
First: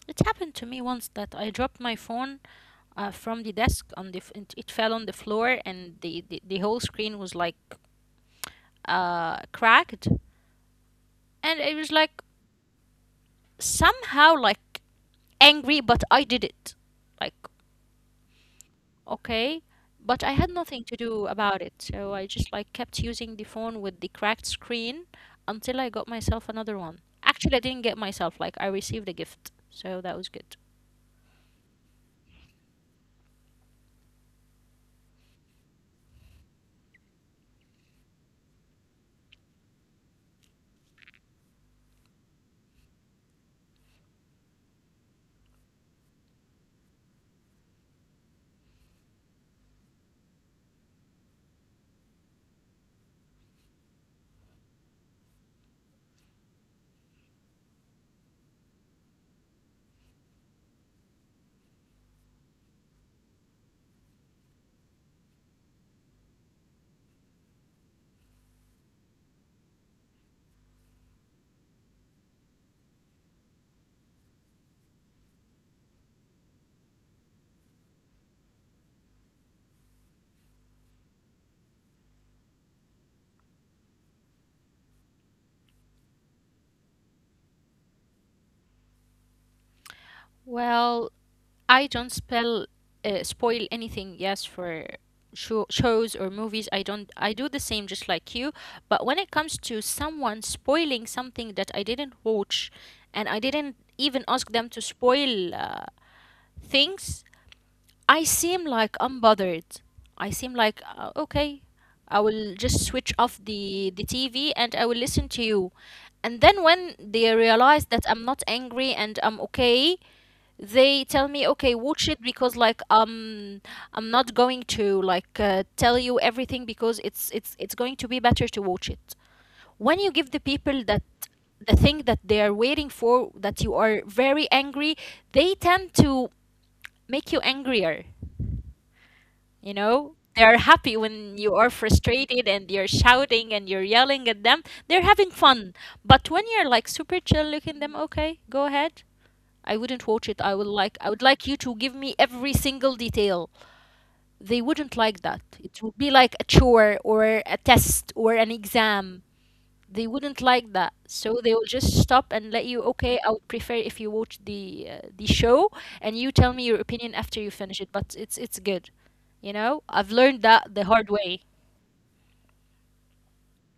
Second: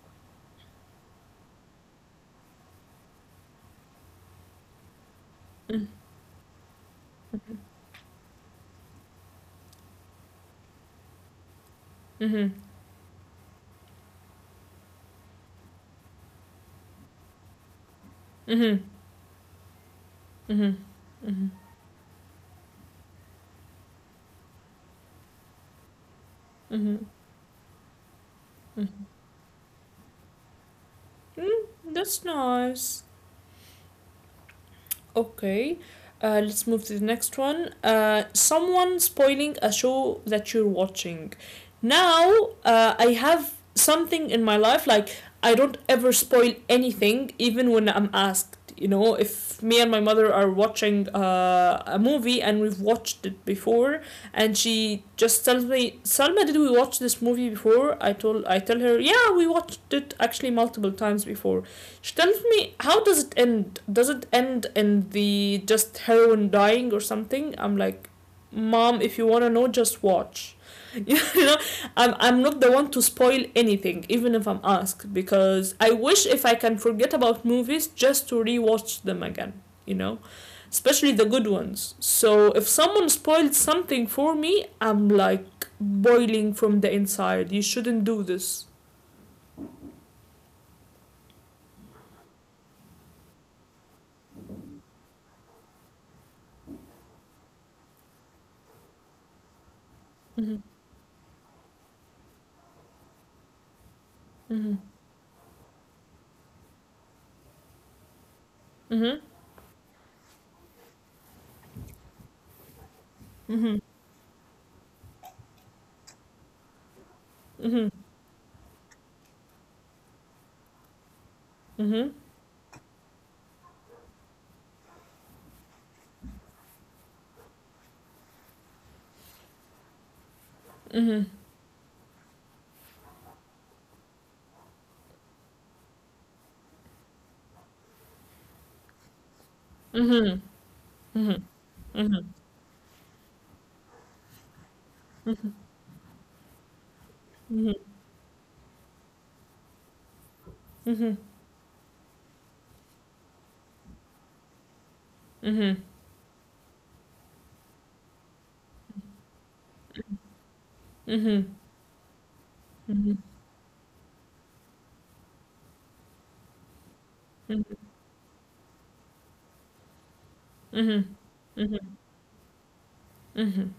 B: It happened to me once that I dropped my phone, from the desk on the, it it fell on the floor,
A: Mm.
B: and the whole screen was like, cracked, and it was like
A: Mhm.
B: somehow like angry, but I did it. Like,
A: Mhm.
B: okay, but I had
A: Mhm.
B: nothing to do
A: Mhm.
B: about it, so I just like kept using the phone with the cracked screen until I got myself another one.
A: Mhm.
B: Actually, I didn't get myself, like I
A: Mhm.
B: received a gift, so that was good.
A: Mm, that's nice. Okay, let's move to the next one. Someone spoiling a show that you're watching. Now, I have something in my life, like, I don't ever spoil anything, even when I'm asked. You know, if me and my mother are watching a movie and we've watched it before, and she just tells me, "Salma, did we watch this movie before?" I tell her, "Yeah, we watched it actually multiple times before." She tells me, how does it end? Does it end in the just heroine dying or something? I'm like, mom, if you wanna know, just watch. You know, I'm not the one to spoil anything, even if I'm asked, because I wish if I can forget about movies just to rewatch them again. You know, especially the good ones. So if someone spoiled something for me, I'm like boiling from the inside. You shouldn't do this.
B: Well, I don't spell spoil anything, yes, for shows or movies. I don't, I do the same just like you, but when it comes to someone
A: Mm-hmm.
B: spoiling something that I didn't watch and I didn't even ask them
A: Mm-hmm.
B: to spoil, things, I seem like
A: Mm-hmm.
B: unbothered. I seem like, okay, I will just switch off
A: Mm-hmm.
B: the TV and I will listen to you. And then when they realize
A: Mm-hmm.
B: that I'm not angry and I'm okay, they tell me okay, watch
A: Mhm.
B: it because like, I'm not going to like, tell you everything because it's going to be better to watch it. When you give the people that
A: Mhm.
B: the thing that they are waiting for that you are very angry, they tend to make you angrier. You know,
A: Mhm.
B: they're happy when
A: Mhm.
B: you are
A: Mhm.
B: frustrated and you're shouting and you're yelling at them. They're having fun. But when you're like super chill
A: Mhm.
B: looking them, okay, go ahead. I wouldn't watch it. I would like I
A: Mhm.
B: would like you to give me every single detail. They wouldn't like that. It
A: Mhm.
B: would be like a chore or a test or an exam. They wouldn't like that, so
A: Mhm.
B: they will just stop and let you.
A: Mhm.
B: Okay, I would prefer if you watch the, the show and you tell me your opinion after you
A: Mhm.
B: finish it, but it's good. I've learned that the
A: Mhm.
B: hard way.
A: Mhm. Mhm.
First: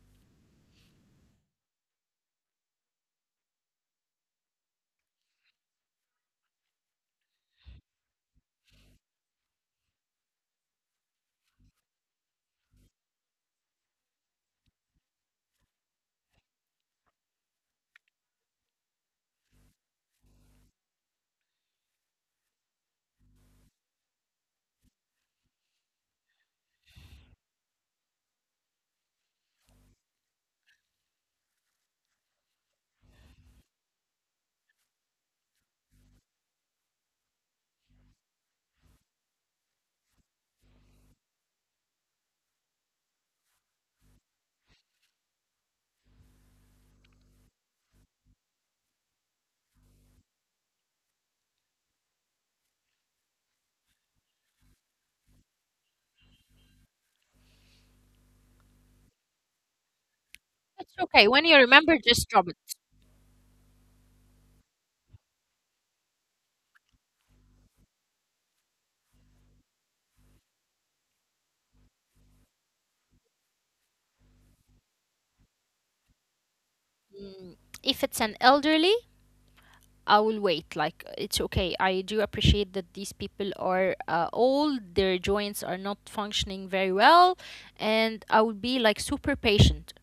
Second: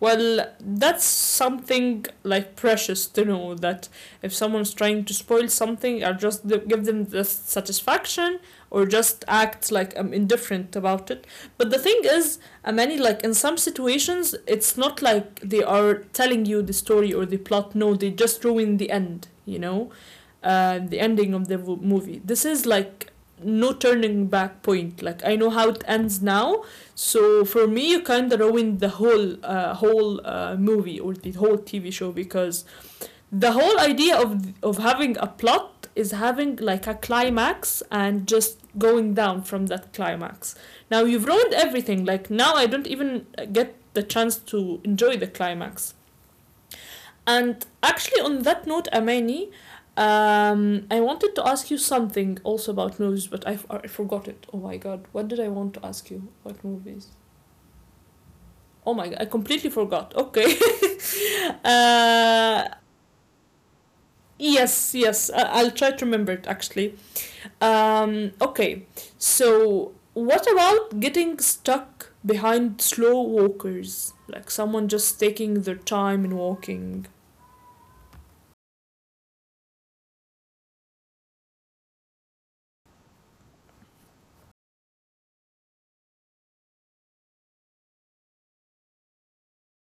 A: Well, that's something like precious to know, that if someone's trying to spoil something, or just give them the satisfaction, or just act like I'm indifferent about it. But the thing is, many like in some situations, it's not like they are telling you the story or the plot. No, they just ruin the end. You know, the ending of the movie. This is like no turning back point. Like I know how it ends now, so for me, you kind of ruined the whole movie or the whole TV show, because the whole idea of having a plot is having like a climax and just going down from that climax. Now you've ruined everything. Like now, I don't even get the chance to enjoy the climax. And actually, on that note, Amani, I wanted to ask you something also about movies, but I forgot it. Oh my god, what did I want to ask you about movies? Oh my, I completely forgot. Okay.
B: It's okay. When you remember, just drop it.
A: uh, yes, yes, I'll try to remember it actually. Okay, so what about getting stuck behind slow walkers? Like someone just taking their time in walking.
B: Mm, if it's an elderly, I will wait. Like it's okay. I do appreciate that these people are, old. Their joints are not functioning very well, and I will be like super patient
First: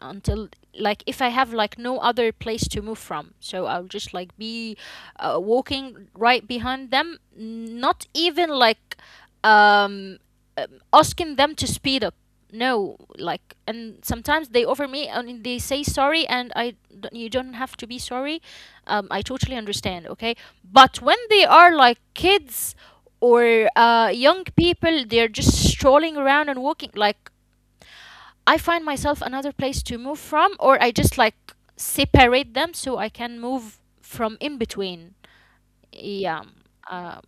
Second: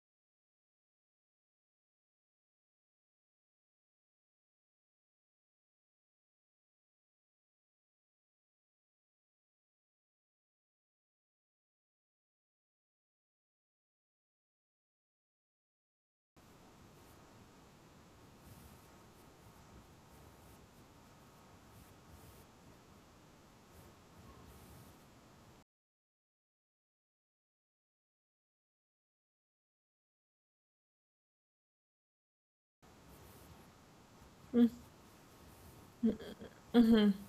B: until, like, if I have like no other place to move from. So I'll just like be, walking right behind them, not even like, um asking them to speed up. No, like, and sometimes they offer me and they say sorry, and you don't have to be sorry. I totally understand, okay? But when they are like kids or, young people, they're just strolling around and walking. Like, I find myself another place to move from, or I just like separate them so I can move from in between. Yeah. Um,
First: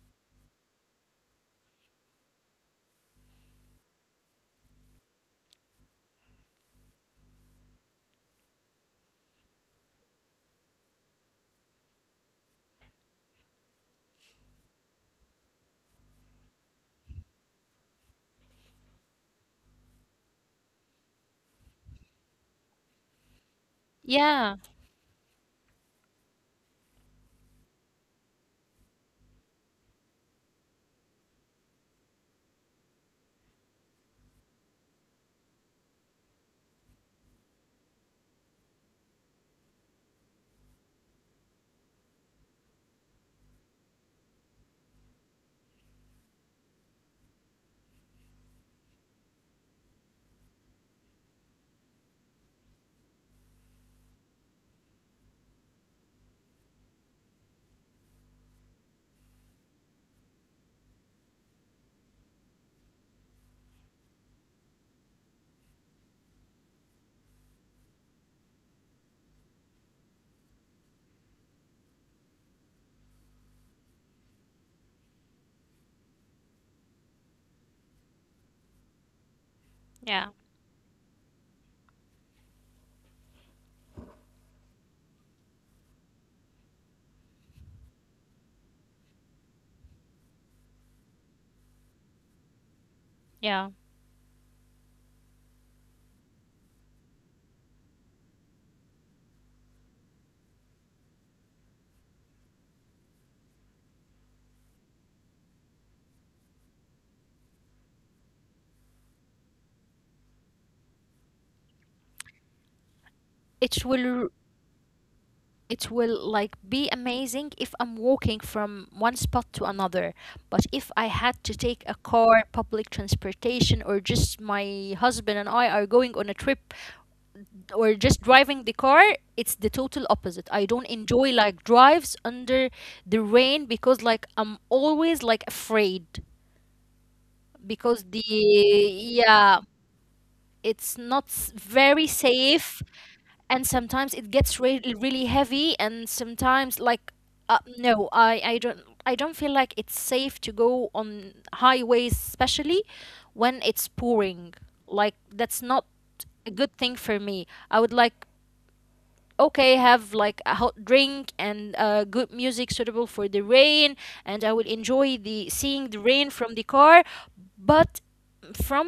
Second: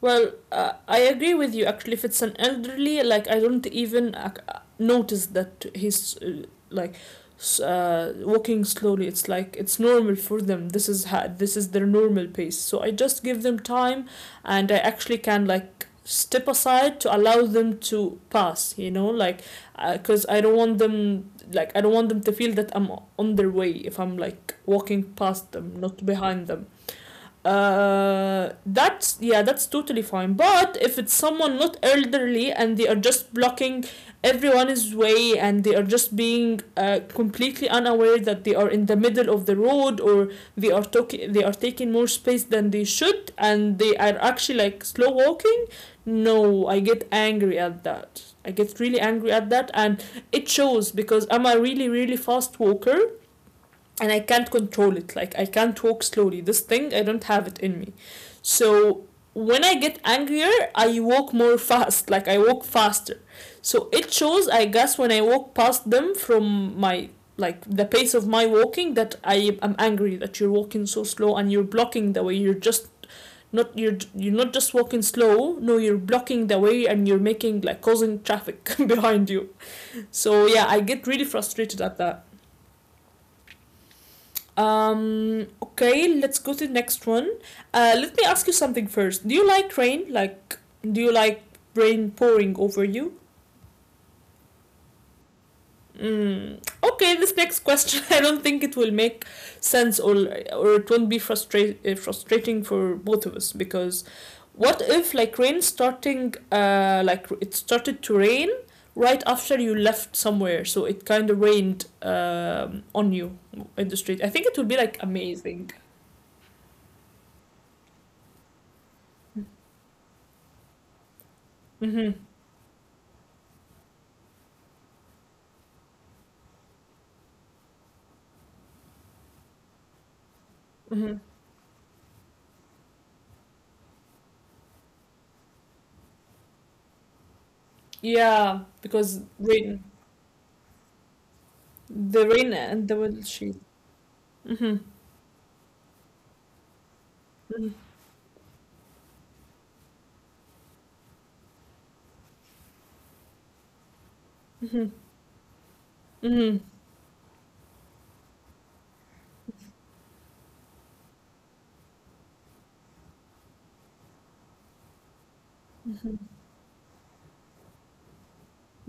A: Well, I agree with you. Actually, if it's an elderly, like I don't even ac notice that he's like walking slowly. It's like it's normal for them. This is their normal pace. So I just give them time, and I actually can like step aside to allow them to pass. You know, like, because I don't want them, like I don't want them to feel that I'm on their way if I'm
B: yeah.
A: like walking past them, not behind them. Uh, that's, yeah, that's totally fine. But if it's someone not elderly and they are just blocking everyone's way, and they are just being completely unaware that they are in the middle of the road, or they are talking, they are taking more space than they should, and they are actually like slow walking, no, I get angry at that. I get really angry at that, and it shows because I'm a really really fast walker, and I can't control it. Like I can't walk slowly. This thing I don't have it in me. So when I get angrier, I walk more fast. Like I walk faster. So it shows, I guess, when I walk past them, from my, like the pace of my walking, that I am angry that you're walking so slow and you're blocking the way. You're just not, you're not just walking slow. No, you're blocking the way, and you're making, like causing traffic behind you.
B: Yeah.
A: So yeah, I get really frustrated at that. Okay, let's go to the next one. Let me ask you something first. Do you like rain? Like, do you like rain pouring over you?
B: Yeah.
A: Mm. Okay, this next question, I don't think it will make sense, or it won't be frustrating for both of us, because what if like rain starting like it started to rain right after you left somewhere, so it kind of rained on you
B: It
A: in the street.
B: will
A: I think it would be like amazing.
B: it will like be amazing if I'm walking from one spot to another. But if I had to take a
A: Mm-hmm.
B: car, public transportation, or just my husband and I are going on a trip or just driving the car, it's the total opposite. I don't
A: Hmm.
B: enjoy like drives under the rain because like I'm always like afraid because the
A: Yeah, because
B: yeah
A: rain,
B: it's not s- very
A: the rain
B: safe.
A: and the windshield.
B: And sometimes it gets
A: Mm-hmm.
B: really really heavy, and sometimes like uh,
A: Mm-hmm.
B: no i i don't... I don't feel like it's safe to go on highways, especially when it's pouring. Like that's not a
A: Mm-hmm.
B: good thing for me. I would like, okay, have like a hot drink and good music suitable for the rain, and I will enjoy the seeing the
A: Mm-hmm.
B: rain from the car. But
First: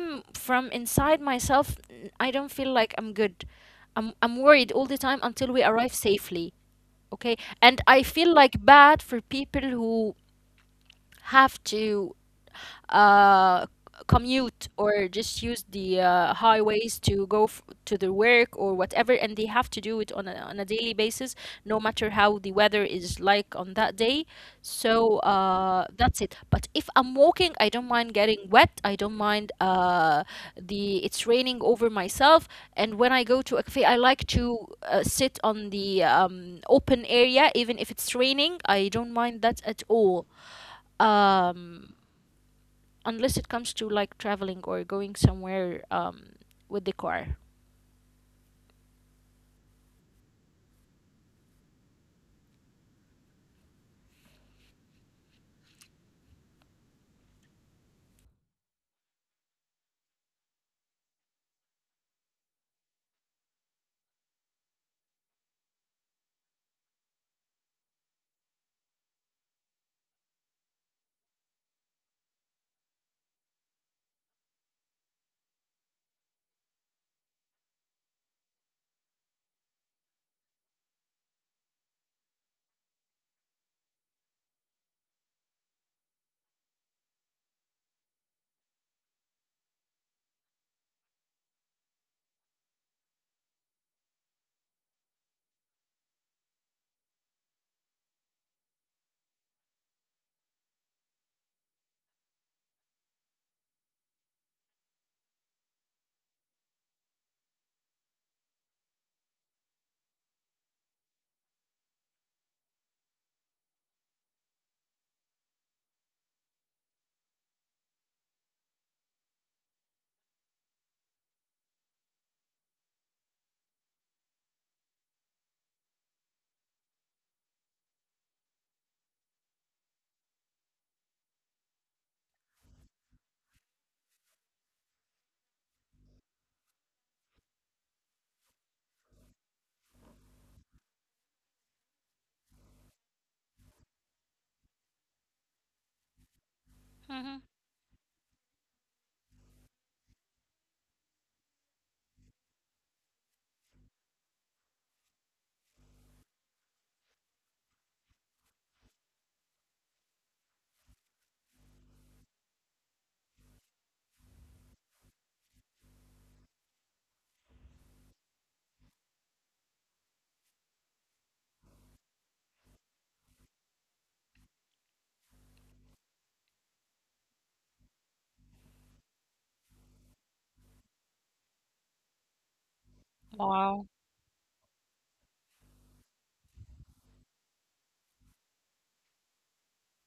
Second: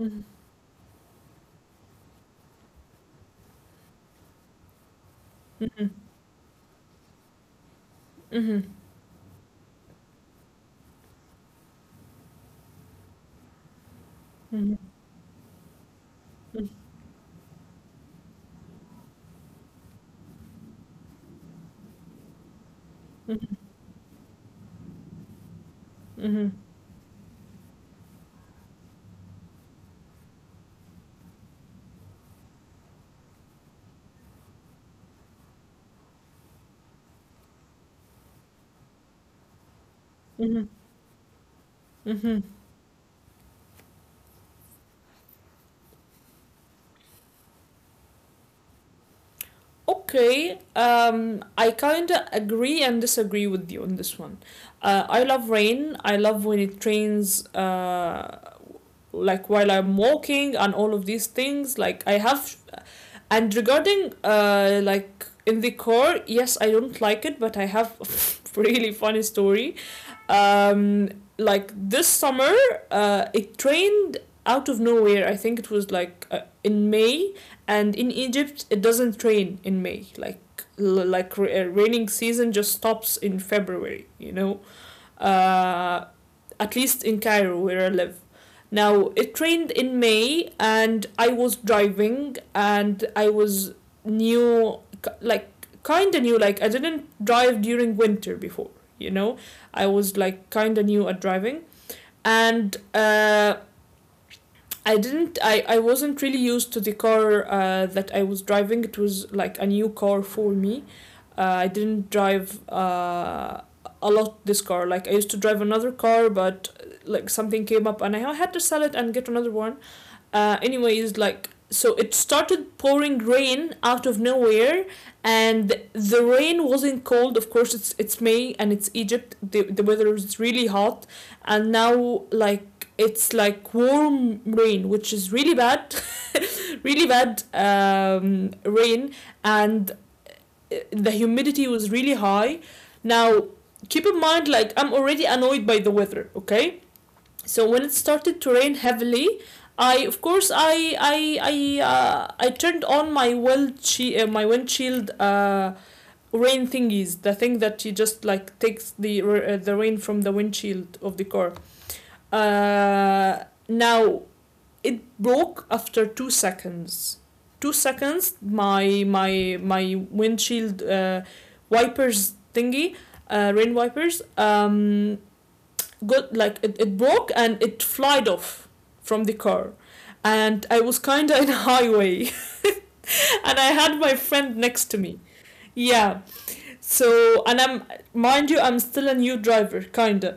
A: Mm-hmm.
B: from inside myself, I don't feel like I'm good. I'm worried all the time until we
A: Mm-hmm.
B: arrive safely. Okay, and I feel like
A: Mm-hmm.
B: bad for people who have to uh, commute
A: Mm-hmm.
B: or just use the highways to go to their work or whatever, and they have to do it on on a daily basis, no matter how the weather is like on that day. So that's it.
A: Mm-hmm.
B: But if I'm walking, I don't mind getting wet. I don't mind the it's raining over myself. And when I go to a cafe, I like to sit on the open area, even if it's raining. I don't mind that at all, um
A: Mm-hmm.
B: unless it comes to like traveling or going somewhere with the car.
A: Okay, I kind of agree and disagree with you on this one. I love rain. I love when it rains, like while I'm walking and all of these things. Like I have. And regarding like in the core, yes, I don't like it, but I have a really funny story. Um, like this summer, it rained out of nowhere. I think it was like in May, and in Egypt it doesn't rain in May. Like raining season just stops in February, you know. Uh, at least in Cairo where I live. Now, it rained in May, and I was driving, and I was new, like, kinda new, like, I didn't drive during winter before, you know? I was, like, kinda new at driving, and, I didn't I wasn't really used to the car that I was driving. It was like a new car for me. I didn't drive a lot this car. Like I used to drive another car, but like something came up and I had to sell it and get another one. Uh, anyways, like so it started pouring rain out of nowhere, and the rain wasn't cold, of course. It's May and it's Egypt. The weather is really hot, and now like it's like warm rain, which is really bad, really bad rain. And the humidity was really high. Now, keep in mind, like I'm already annoyed by the weather, okay?
B: Hmm.
A: So when it started to rain heavily, I, of course, I turned on my wind she my windshield rain thingies, the thing that you just like takes the rain from the windshield of the car. Uh, now it broke after 2 seconds. 2 seconds, my windshield wipers thingy, rain wipers, got like, it broke and it flied off from the car. And I was kind of in a highway. And I had my
B: Wow.
A: friend next to me. Yeah. So, and I'm, mind you, I'm still a new driver, kind of.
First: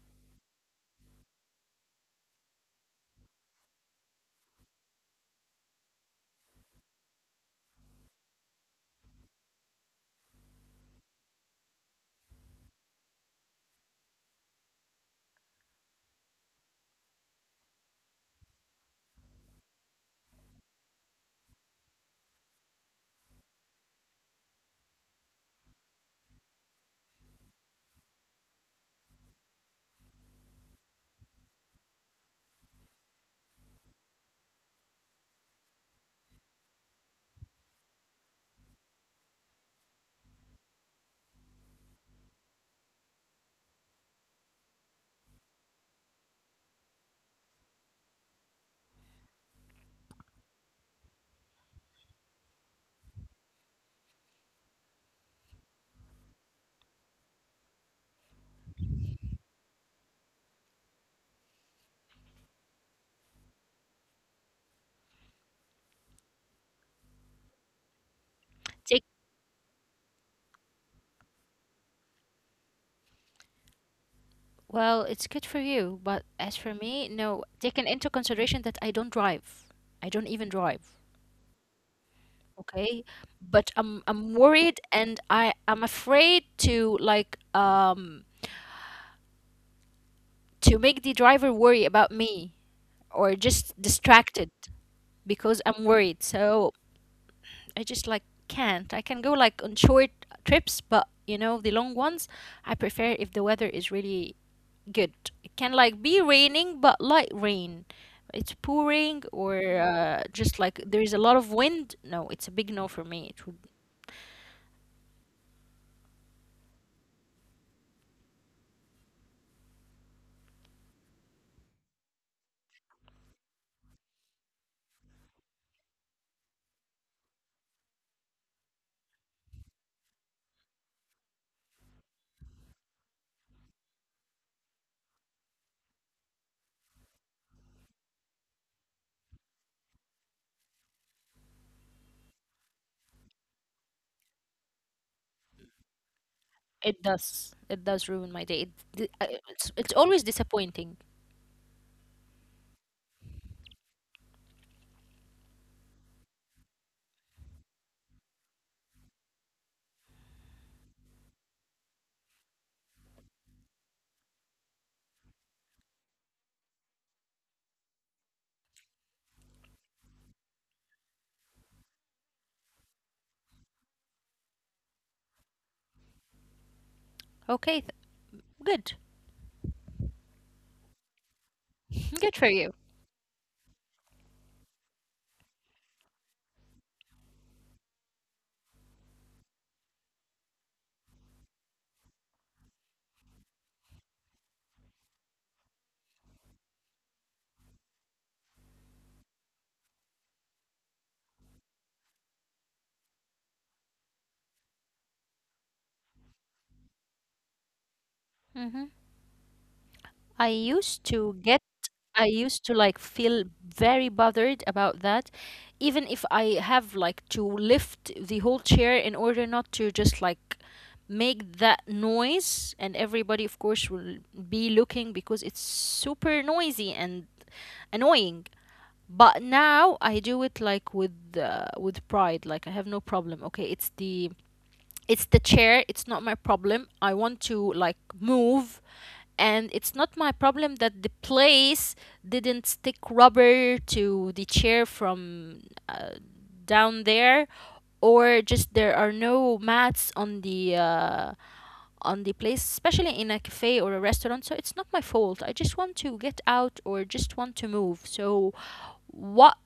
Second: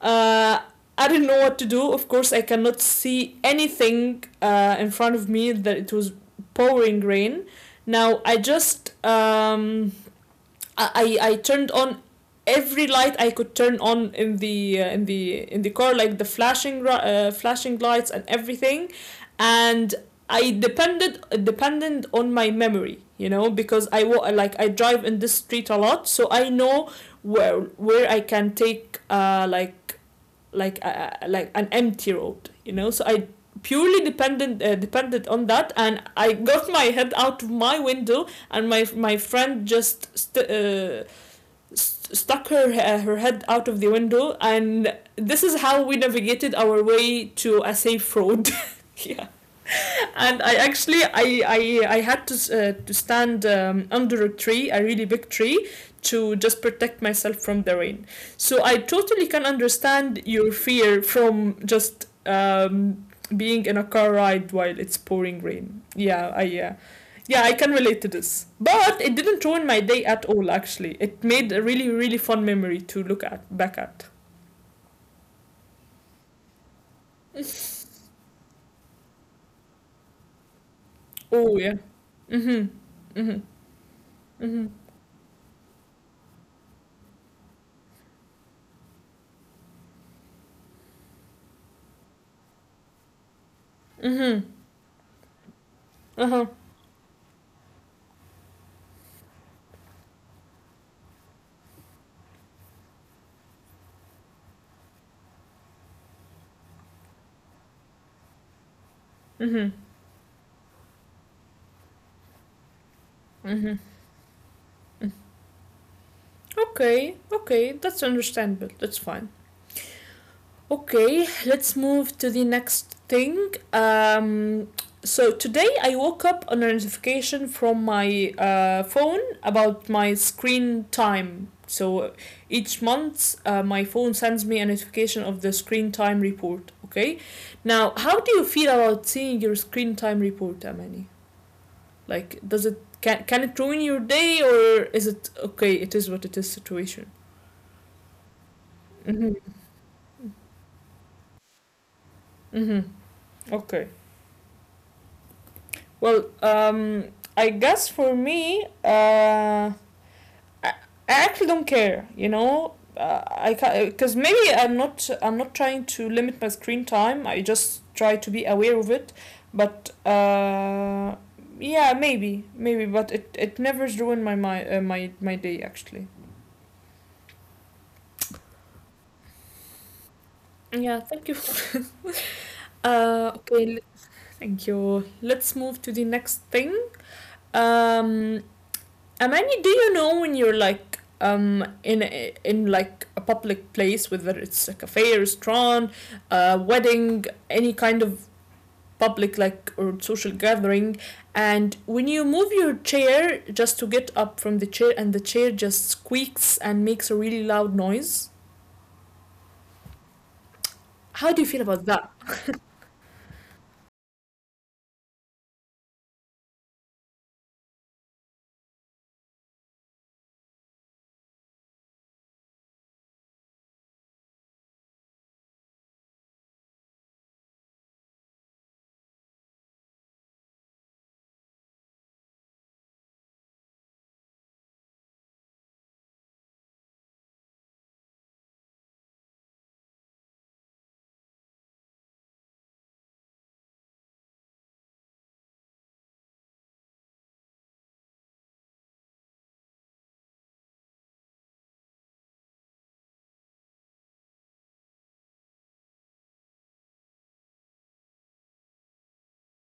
A: Uh, I didn't know what to do. Of course, I cannot see anything in front of me. That it was pouring rain. Now, I just I turned on every light I could turn on in the in the car, like the flashing flashing lights and everything. And I depended dependent on my memory, you know, because like I drive in this street a lot, so I know where I can take like an empty road, you know. So I purely dependent on that, and I got my head out of my window, and my friend just stuck her her head out of the window, and this is how we navigated our way to a safe road. Yeah. And I actually, I had to stand under a tree, a really big tree, to just protect myself from the rain. So I totally can understand your fear from just being in a car ride while it's pouring rain. Yeah, I, yeah, yeah, I can relate to this. But
B: Take...
A: it didn't ruin my day at all actually. It made a really really fun memory to look at back at.
B: well, it's good for you, but as for me, no, taken into consideration that I don't drive. I don't even drive.
A: Oh yeah. Mhm.
B: Okay,
A: Mhm.
B: but I'm
A: Mhm.
B: worried and I'm afraid to like to make the driver worry about me or just
A: Mhm.
B: distracted because I'm worried.
A: Uh-huh.
B: So I just like can't. I can go like on short trips, but you know, the long ones, I prefer if the weather is really good. It can like be raining, but light rain. It's pouring
A: Mm-hmm.
B: or just like there is a lot of wind. No, it's a big no for me. It would...
A: Mm-hmm. Okay, okay, that's understandable. That's fine. Okay, let's move to the next thing. Um, so today I woke up on a notification from my phone about my screen time. So each month, my phone sends me a notification of the screen time report. Okay, now how do you feel about seeing your screen time report, Amani? Like, does it, can it ruin your day, or is it okay? It is what it is situation.
B: it does ruin my day. It,
A: Mm-hmm.
B: it's always disappointing.
A: Mm-hmm. Okay. Well, I guess for me, I actually don't care. You know, I can because maybe I'm not trying to limit my screen time. I just try to be aware of it, but yeah, maybe, but it never ruined my day actually.
B: Okay, th-... good.
A: Yeah, thank you.
B: Good for you.
A: Uh, okay, Thank you. Let's move to the next thing. Um, Amani, do you know when you're like in like a public place, whether it's a cafe, a restaurant, a wedding, any kind of public like or social gathering, and when you move your chair just to get up from the chair, and the chair just squeaks and makes a really loud noise.
B: Mhm. I used
A: How
B: to
A: do you
B: get...
A: feel about that?
B: I used to like feel very bothered about that, even if I have like to lift the whole chair in order not to just like make that noise. And everybody, of course, will be looking because it's super noisy and annoying. But now I do it like with pride. Like I have no problem. Okay, it's the... it's the chair. It's not my problem. I want to like move, and it's not my problem that the place didn't stick rubber to the chair from uh, down there, or just there are no mats on the place, especially in a cafe or a restaurant. So it's not my fault. I just want to get out or just want to move. So what...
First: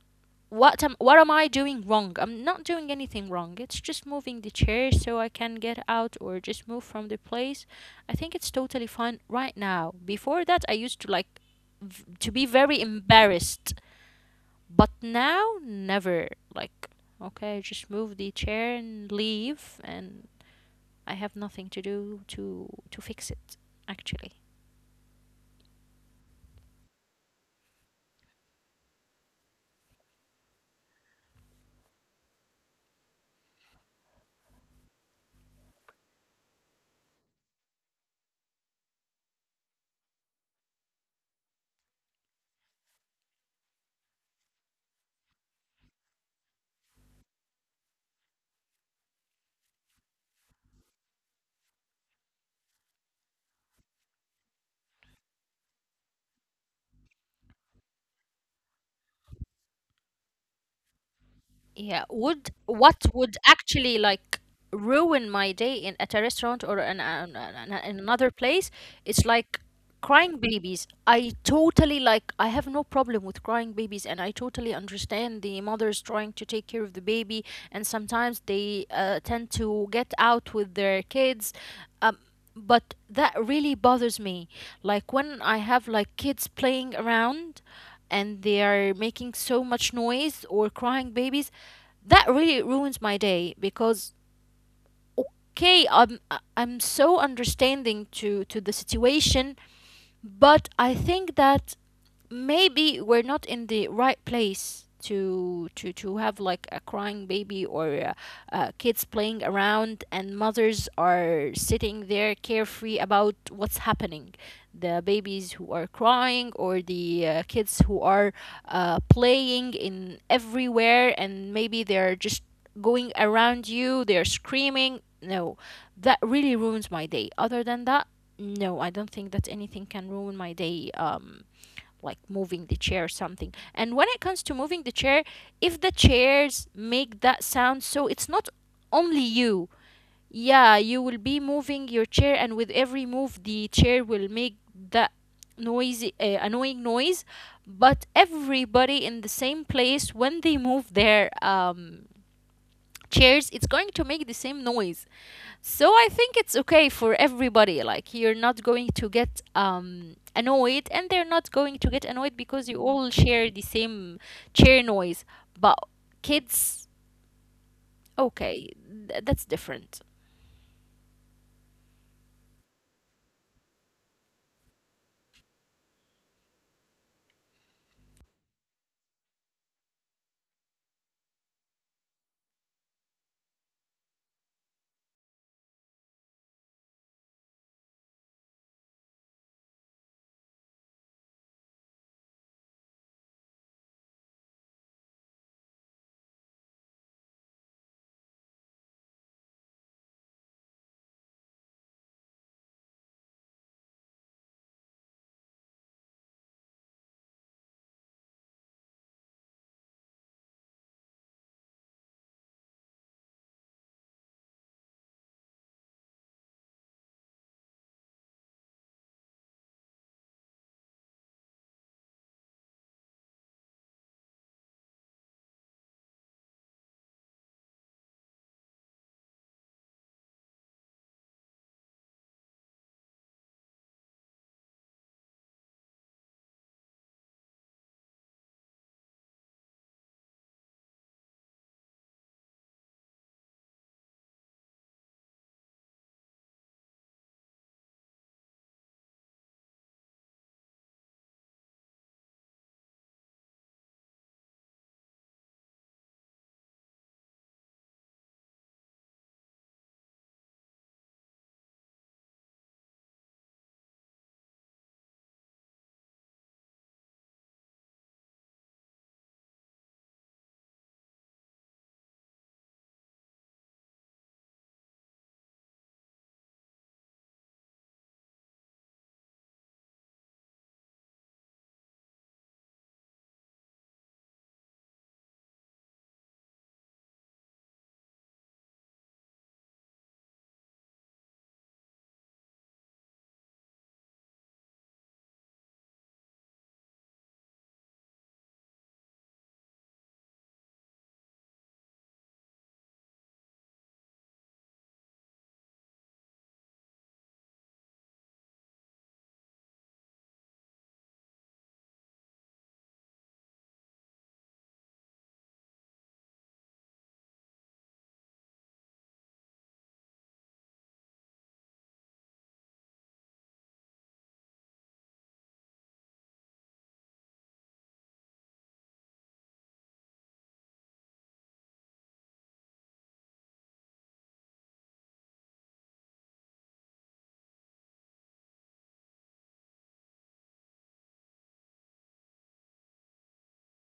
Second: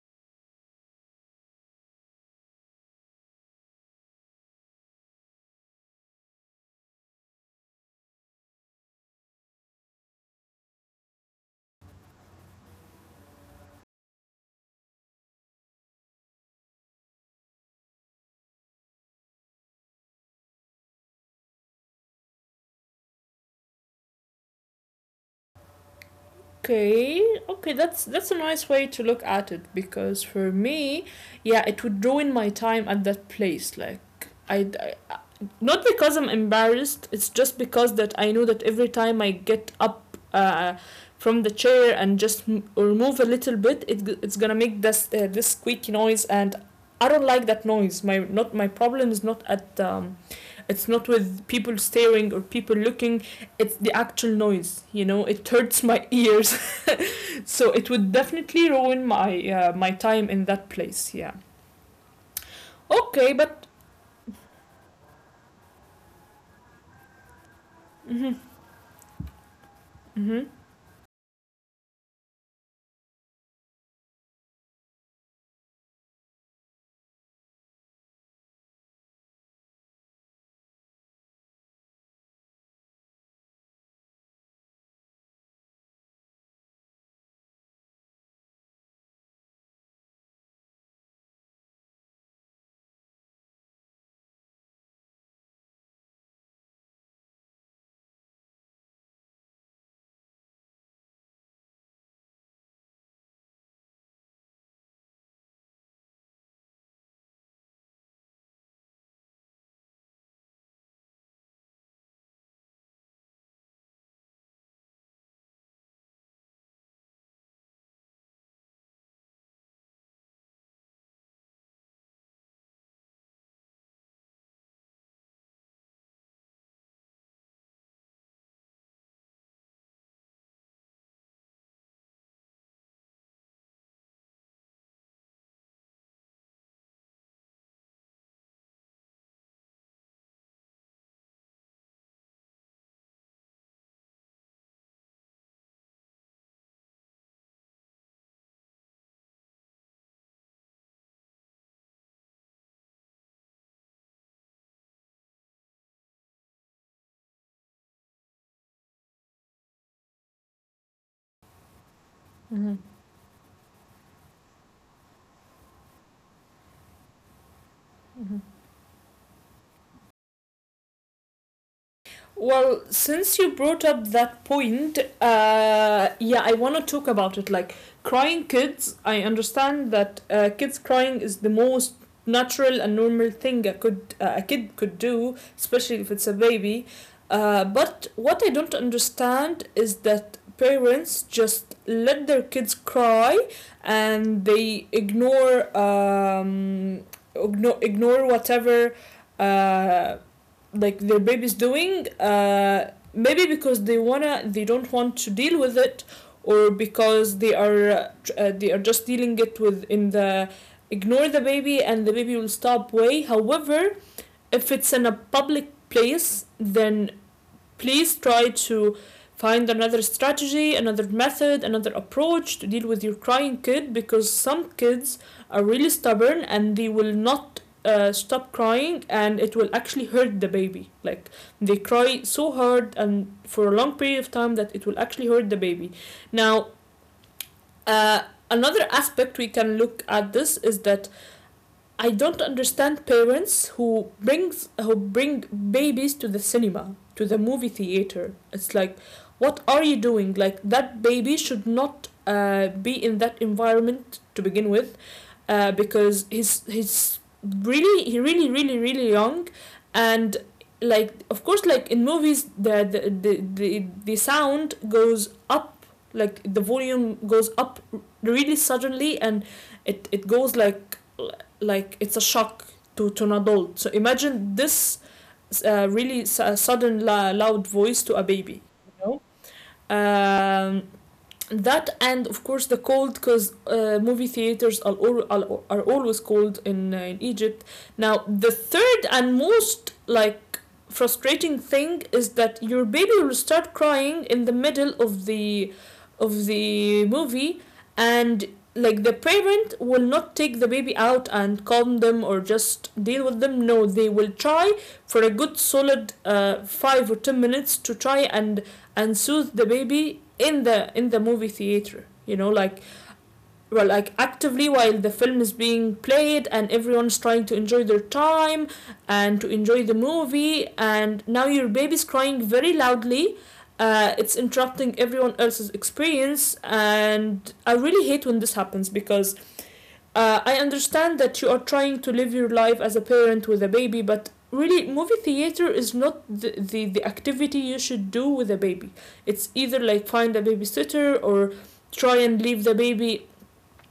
B: what am I doing wrong? I'm not doing anything wrong. It's just moving the chair so I can get out or just move from the place. I think it's totally fine right now. Before that, I used to like to be very embarrassed, but now never. Like, okay, just move the chair and leave. And I have nothing to do to fix it actually.
A: Okay, okay, that's a nice way to look at it because for me, yeah, it would ruin my time at that place. Like I, I- I- not because I'm embarrassed. It's just because that I know that every time I get up from the chair and just m- or move a little bit, it's gonna make this squeaky noise, and I don't like that noise. My problem is not at it's not with people staring or people looking. It's the actual noise. You know, it hurts my ears. So it would definitely ruin my time in that place. Yeah.
B: Yeah, would... what
A: Okay,
B: would
A: but
B: actually like ruin my day in... at a restaurant or in, in another place? It's like crying
A: mhm.
B: babies. I totally like... I have no problem with crying babies, and I totally understand the mothers trying to take care of the baby, and sometimes they tend to get out with their kids. Um, but that really bothers me. Like when I have like kids playing around and they are making so much noise, or crying babies, that really ruins my day. Because okay, I'm so understanding to the situation, but I think that maybe we're not in the right place to have like a crying baby, or kids playing around and mothers are sitting there carefree about what's happening: the babies who are crying, or the kids who are playing in everywhere, and maybe they're just going around you, they're screaming. No, that really ruins my day. Other than that, no, I don't think that anything can ruin my day, like moving the chair or something. And when it comes to moving the chair, if the chairs make that sound, so it's not only you. Yeah, you will be moving your chair, and with every move, the chair will make that noisy, annoying noise. But everybody in the same place, when they move their chairs, it's going to make the same noise. So I think it's okay for everybody. Like you're not going to get annoyed and they're not going to get annoyed because you all share the same chair noise. But kids, okay, th-... that's different.
A: Well, since you brought up that point, yeah, I want to talk about it. Like crying kids, I understand that kids crying is the most natural and normal thing a kid could do, especially if it's a baby. But what I don't understand is that parents just let their kids cry and they ignore ignore whatever uh, like their baby's doing maybe because they don't want to deal with it or because they are just dealing it with in the ignore the baby and the baby will stop way however if it's in a public place then please try to find another strategy, another method, another approach to deal with your crying kid because some kids are really stubborn and they will not stop crying and it will actually hurt the baby. Like they cry so hard and for a long period of time that it will actually hurt the baby. Now, uh, another aspect we can look at this is that I don't understand parents who brings who bring babies to the cinema, to the movie theater. It's like, what are you doing? Like that baby should not be in that environment to begin with because he really really really young, and like of course like in movies the sound goes up like the volume goes up really suddenly and it goes like it's a shock to an adult. So imagine this really sudden loud voice to a baby. You know? That and of course the cold because movie theaters are, all are always cold in Egypt. Now the third and most like frustrating thing is that your baby will start crying in the middle of the movie and like the parent will not take the baby out and calm them or just deal with them. No, they will try for a good solid 5 or 10 minutes to try and soothe the baby in the movie theater, you know, like well, like actively while the film is being played and everyone's trying to enjoy their time and to enjoy the movie, and now your baby's crying very loudly. It's interrupting everyone else's experience, and I really hate when this happens because I understand that you are trying to live your life as a parent with a baby, but really movie theater is not the activity you should do with a baby. It's either like find a babysitter or try and leave the baby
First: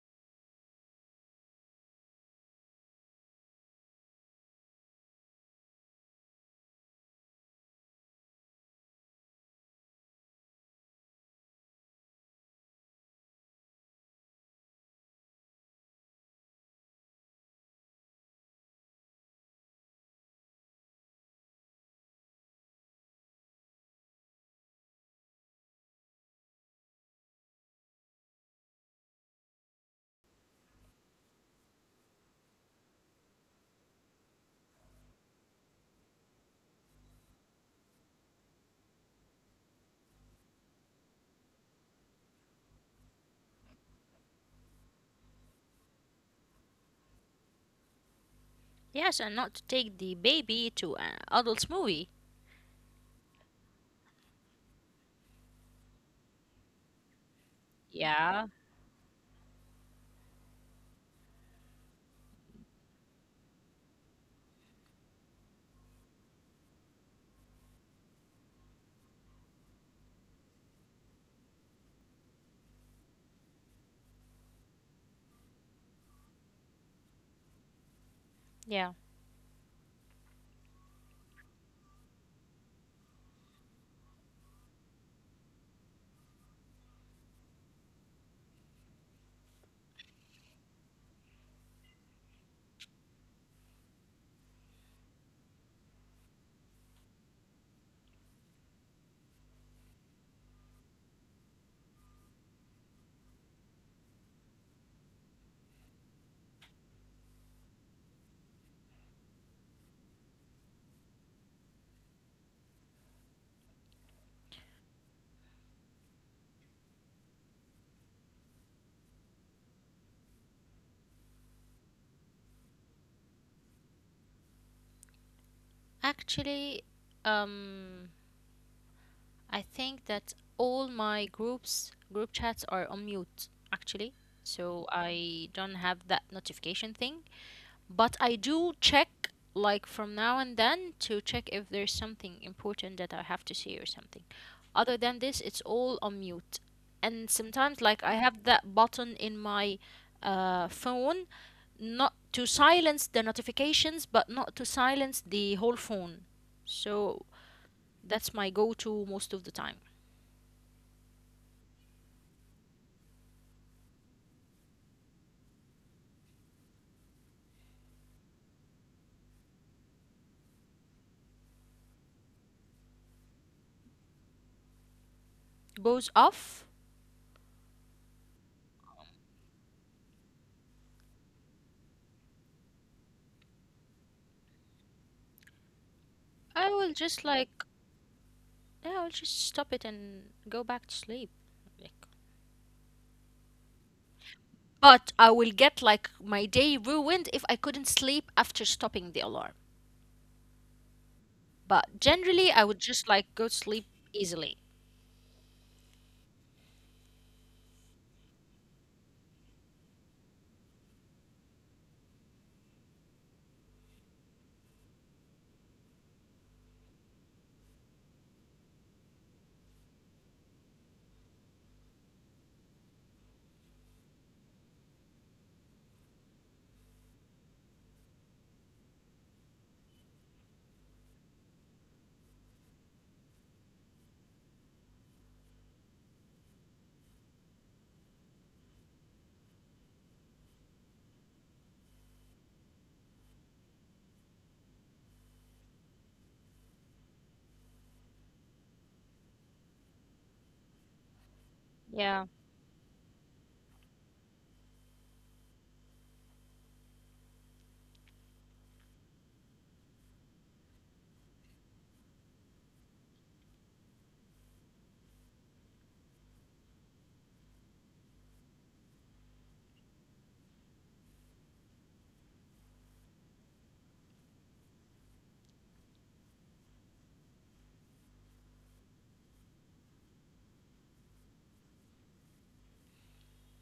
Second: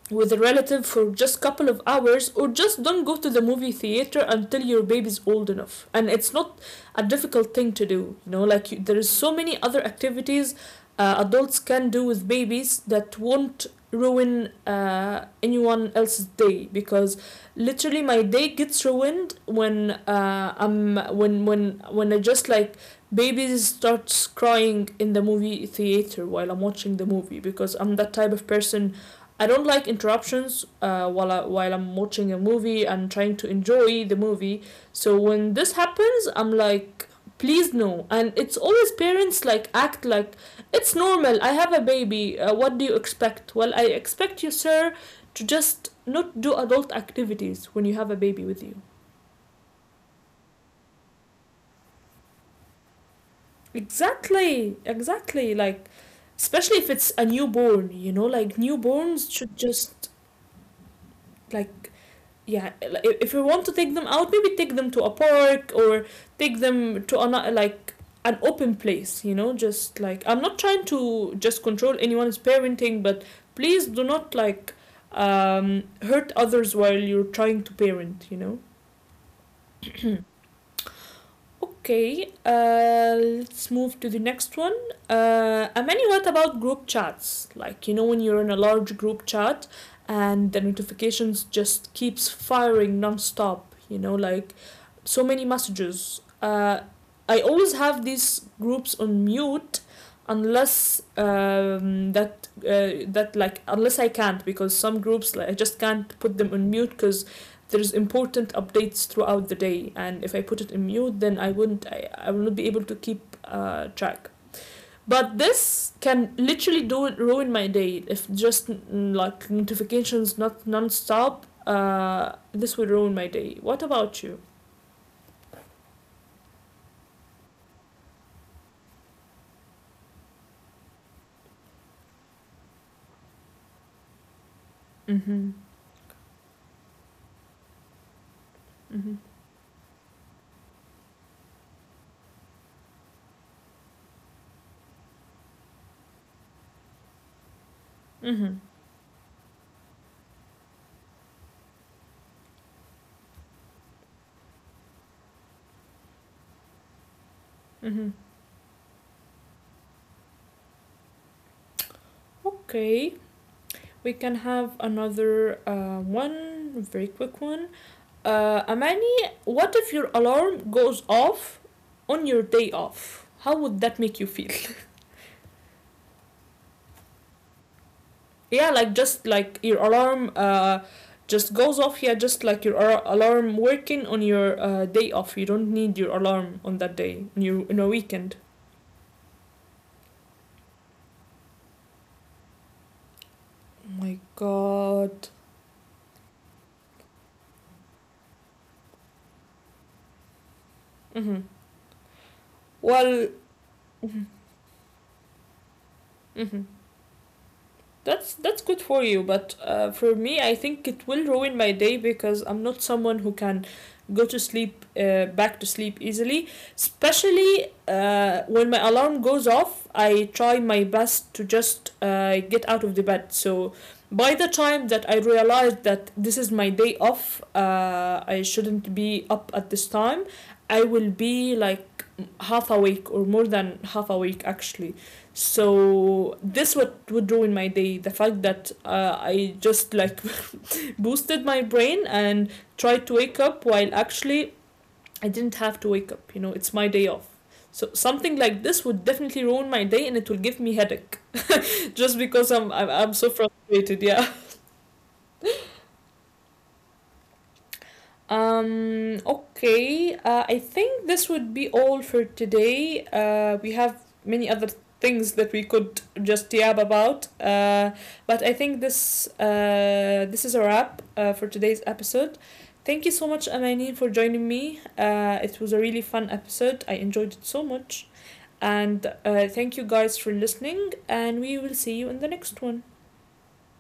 A: with a relative for just a couple of hours, or just don't go to the movie theater until your baby's old enough. And it's not a difficult thing to do. You know, there is so many other activities adults can do with babies that won't ruin anyone else's day because literally my day gets ruined when I'm when I just like babies starts crying in the movie theater while I'm watching the movie because I'm that type of person. I don't like interruptions while I'm watching a movie and trying to enjoy the movie. So when this happens, I'm like, please no. And it's always parents like act like it's normal. I have a baby. What do you expect? Well, I expect you, sir, to just not do adult activities when you have a baby with you.
B: Yes, and not to take the baby to an adult's movie.
A: Exactly, exactly. Like, especially if it's a newborn, you know, like
B: Yeah.
A: newborns should just like yeah like, if you want to take them out maybe take them to a park or take them to another like an open place, you know, just like I'm not trying to just control anyone's parenting, but please do not like hurt others while you're trying to parent, you know.
B: Yeah.
A: Okay, let's move to the next one. Amani, what about group chats? Like, you know, when you're in a large group chat and the notifications just keeps firing nonstop, you know, like so many messages. I always have these groups on mute unless that that like unless I can't, because some groups like I just can't put them on mute because there's important updates throughout the day, and if I put it in mute then I wouldn't I will not be able to keep track. But this can literally do it ruin my day if just like notifications not non-stop. This would ruin my day. What about you?
B: Actually, um, I think that all my group chats are on mute actually, so
A: Mm-hmm.
B: I don't have that notification thing. But I do
A: Mm-hmm.
B: check like from now and then to check if there's something important that I have to see or something. Other than this, it's all on mute. And sometimes like I
A: Mm-hmm.
B: have that button in my phone, not to silence the notifications but not to silence the whole phone. So
A: Mm-hmm.
B: that's my go-to most of the time.
A: Okay, we can have another one very quick one. Amani, what if your alarm goes off on your day off? How would that make you feel?
B: Goes off...
A: Yeah, like just like your alarm just goes off. Yeah, just like your alarm working on your day off. You don't need your alarm on that
B: I
A: day,
B: will just
A: on a
B: like...
A: weekend.
B: yeah, I'll just stop it and go back to sleep. Like...
A: Oh my god.
B: but I will get like my day ruined if I couldn't sleep after stopping the alarm.
A: Mm-hmm.
B: But generally, I would
A: Well,
B: just like go to sleep easily.
A: mm-hmm. That's good for you, but for me, I think it will ruin my day because I'm not someone who can go to sleep, back to sleep easily. Especially when my alarm goes off, I try my best to just get out of the bed. So by the time that I realized that this is my day off, I shouldn't be up at this time. I will be like half awake or more than half awake actually. So this what would ruin my day. The fact that I just like boosted my brain and tried to wake up while actually I didn't have to wake up. You know, it's my day off. So something like this would definitely ruin my day, and it will give me headache just because I'm so frustrated. Yeah. Okay, I think this would be all for today. We have many other things that we could just yab about, but I think this is a wrap for today's episode. Thank you so much, Amani, for joining me. It was a really fun episode. I enjoyed it so much. And thank you guys for listening, and we will see you in the next one.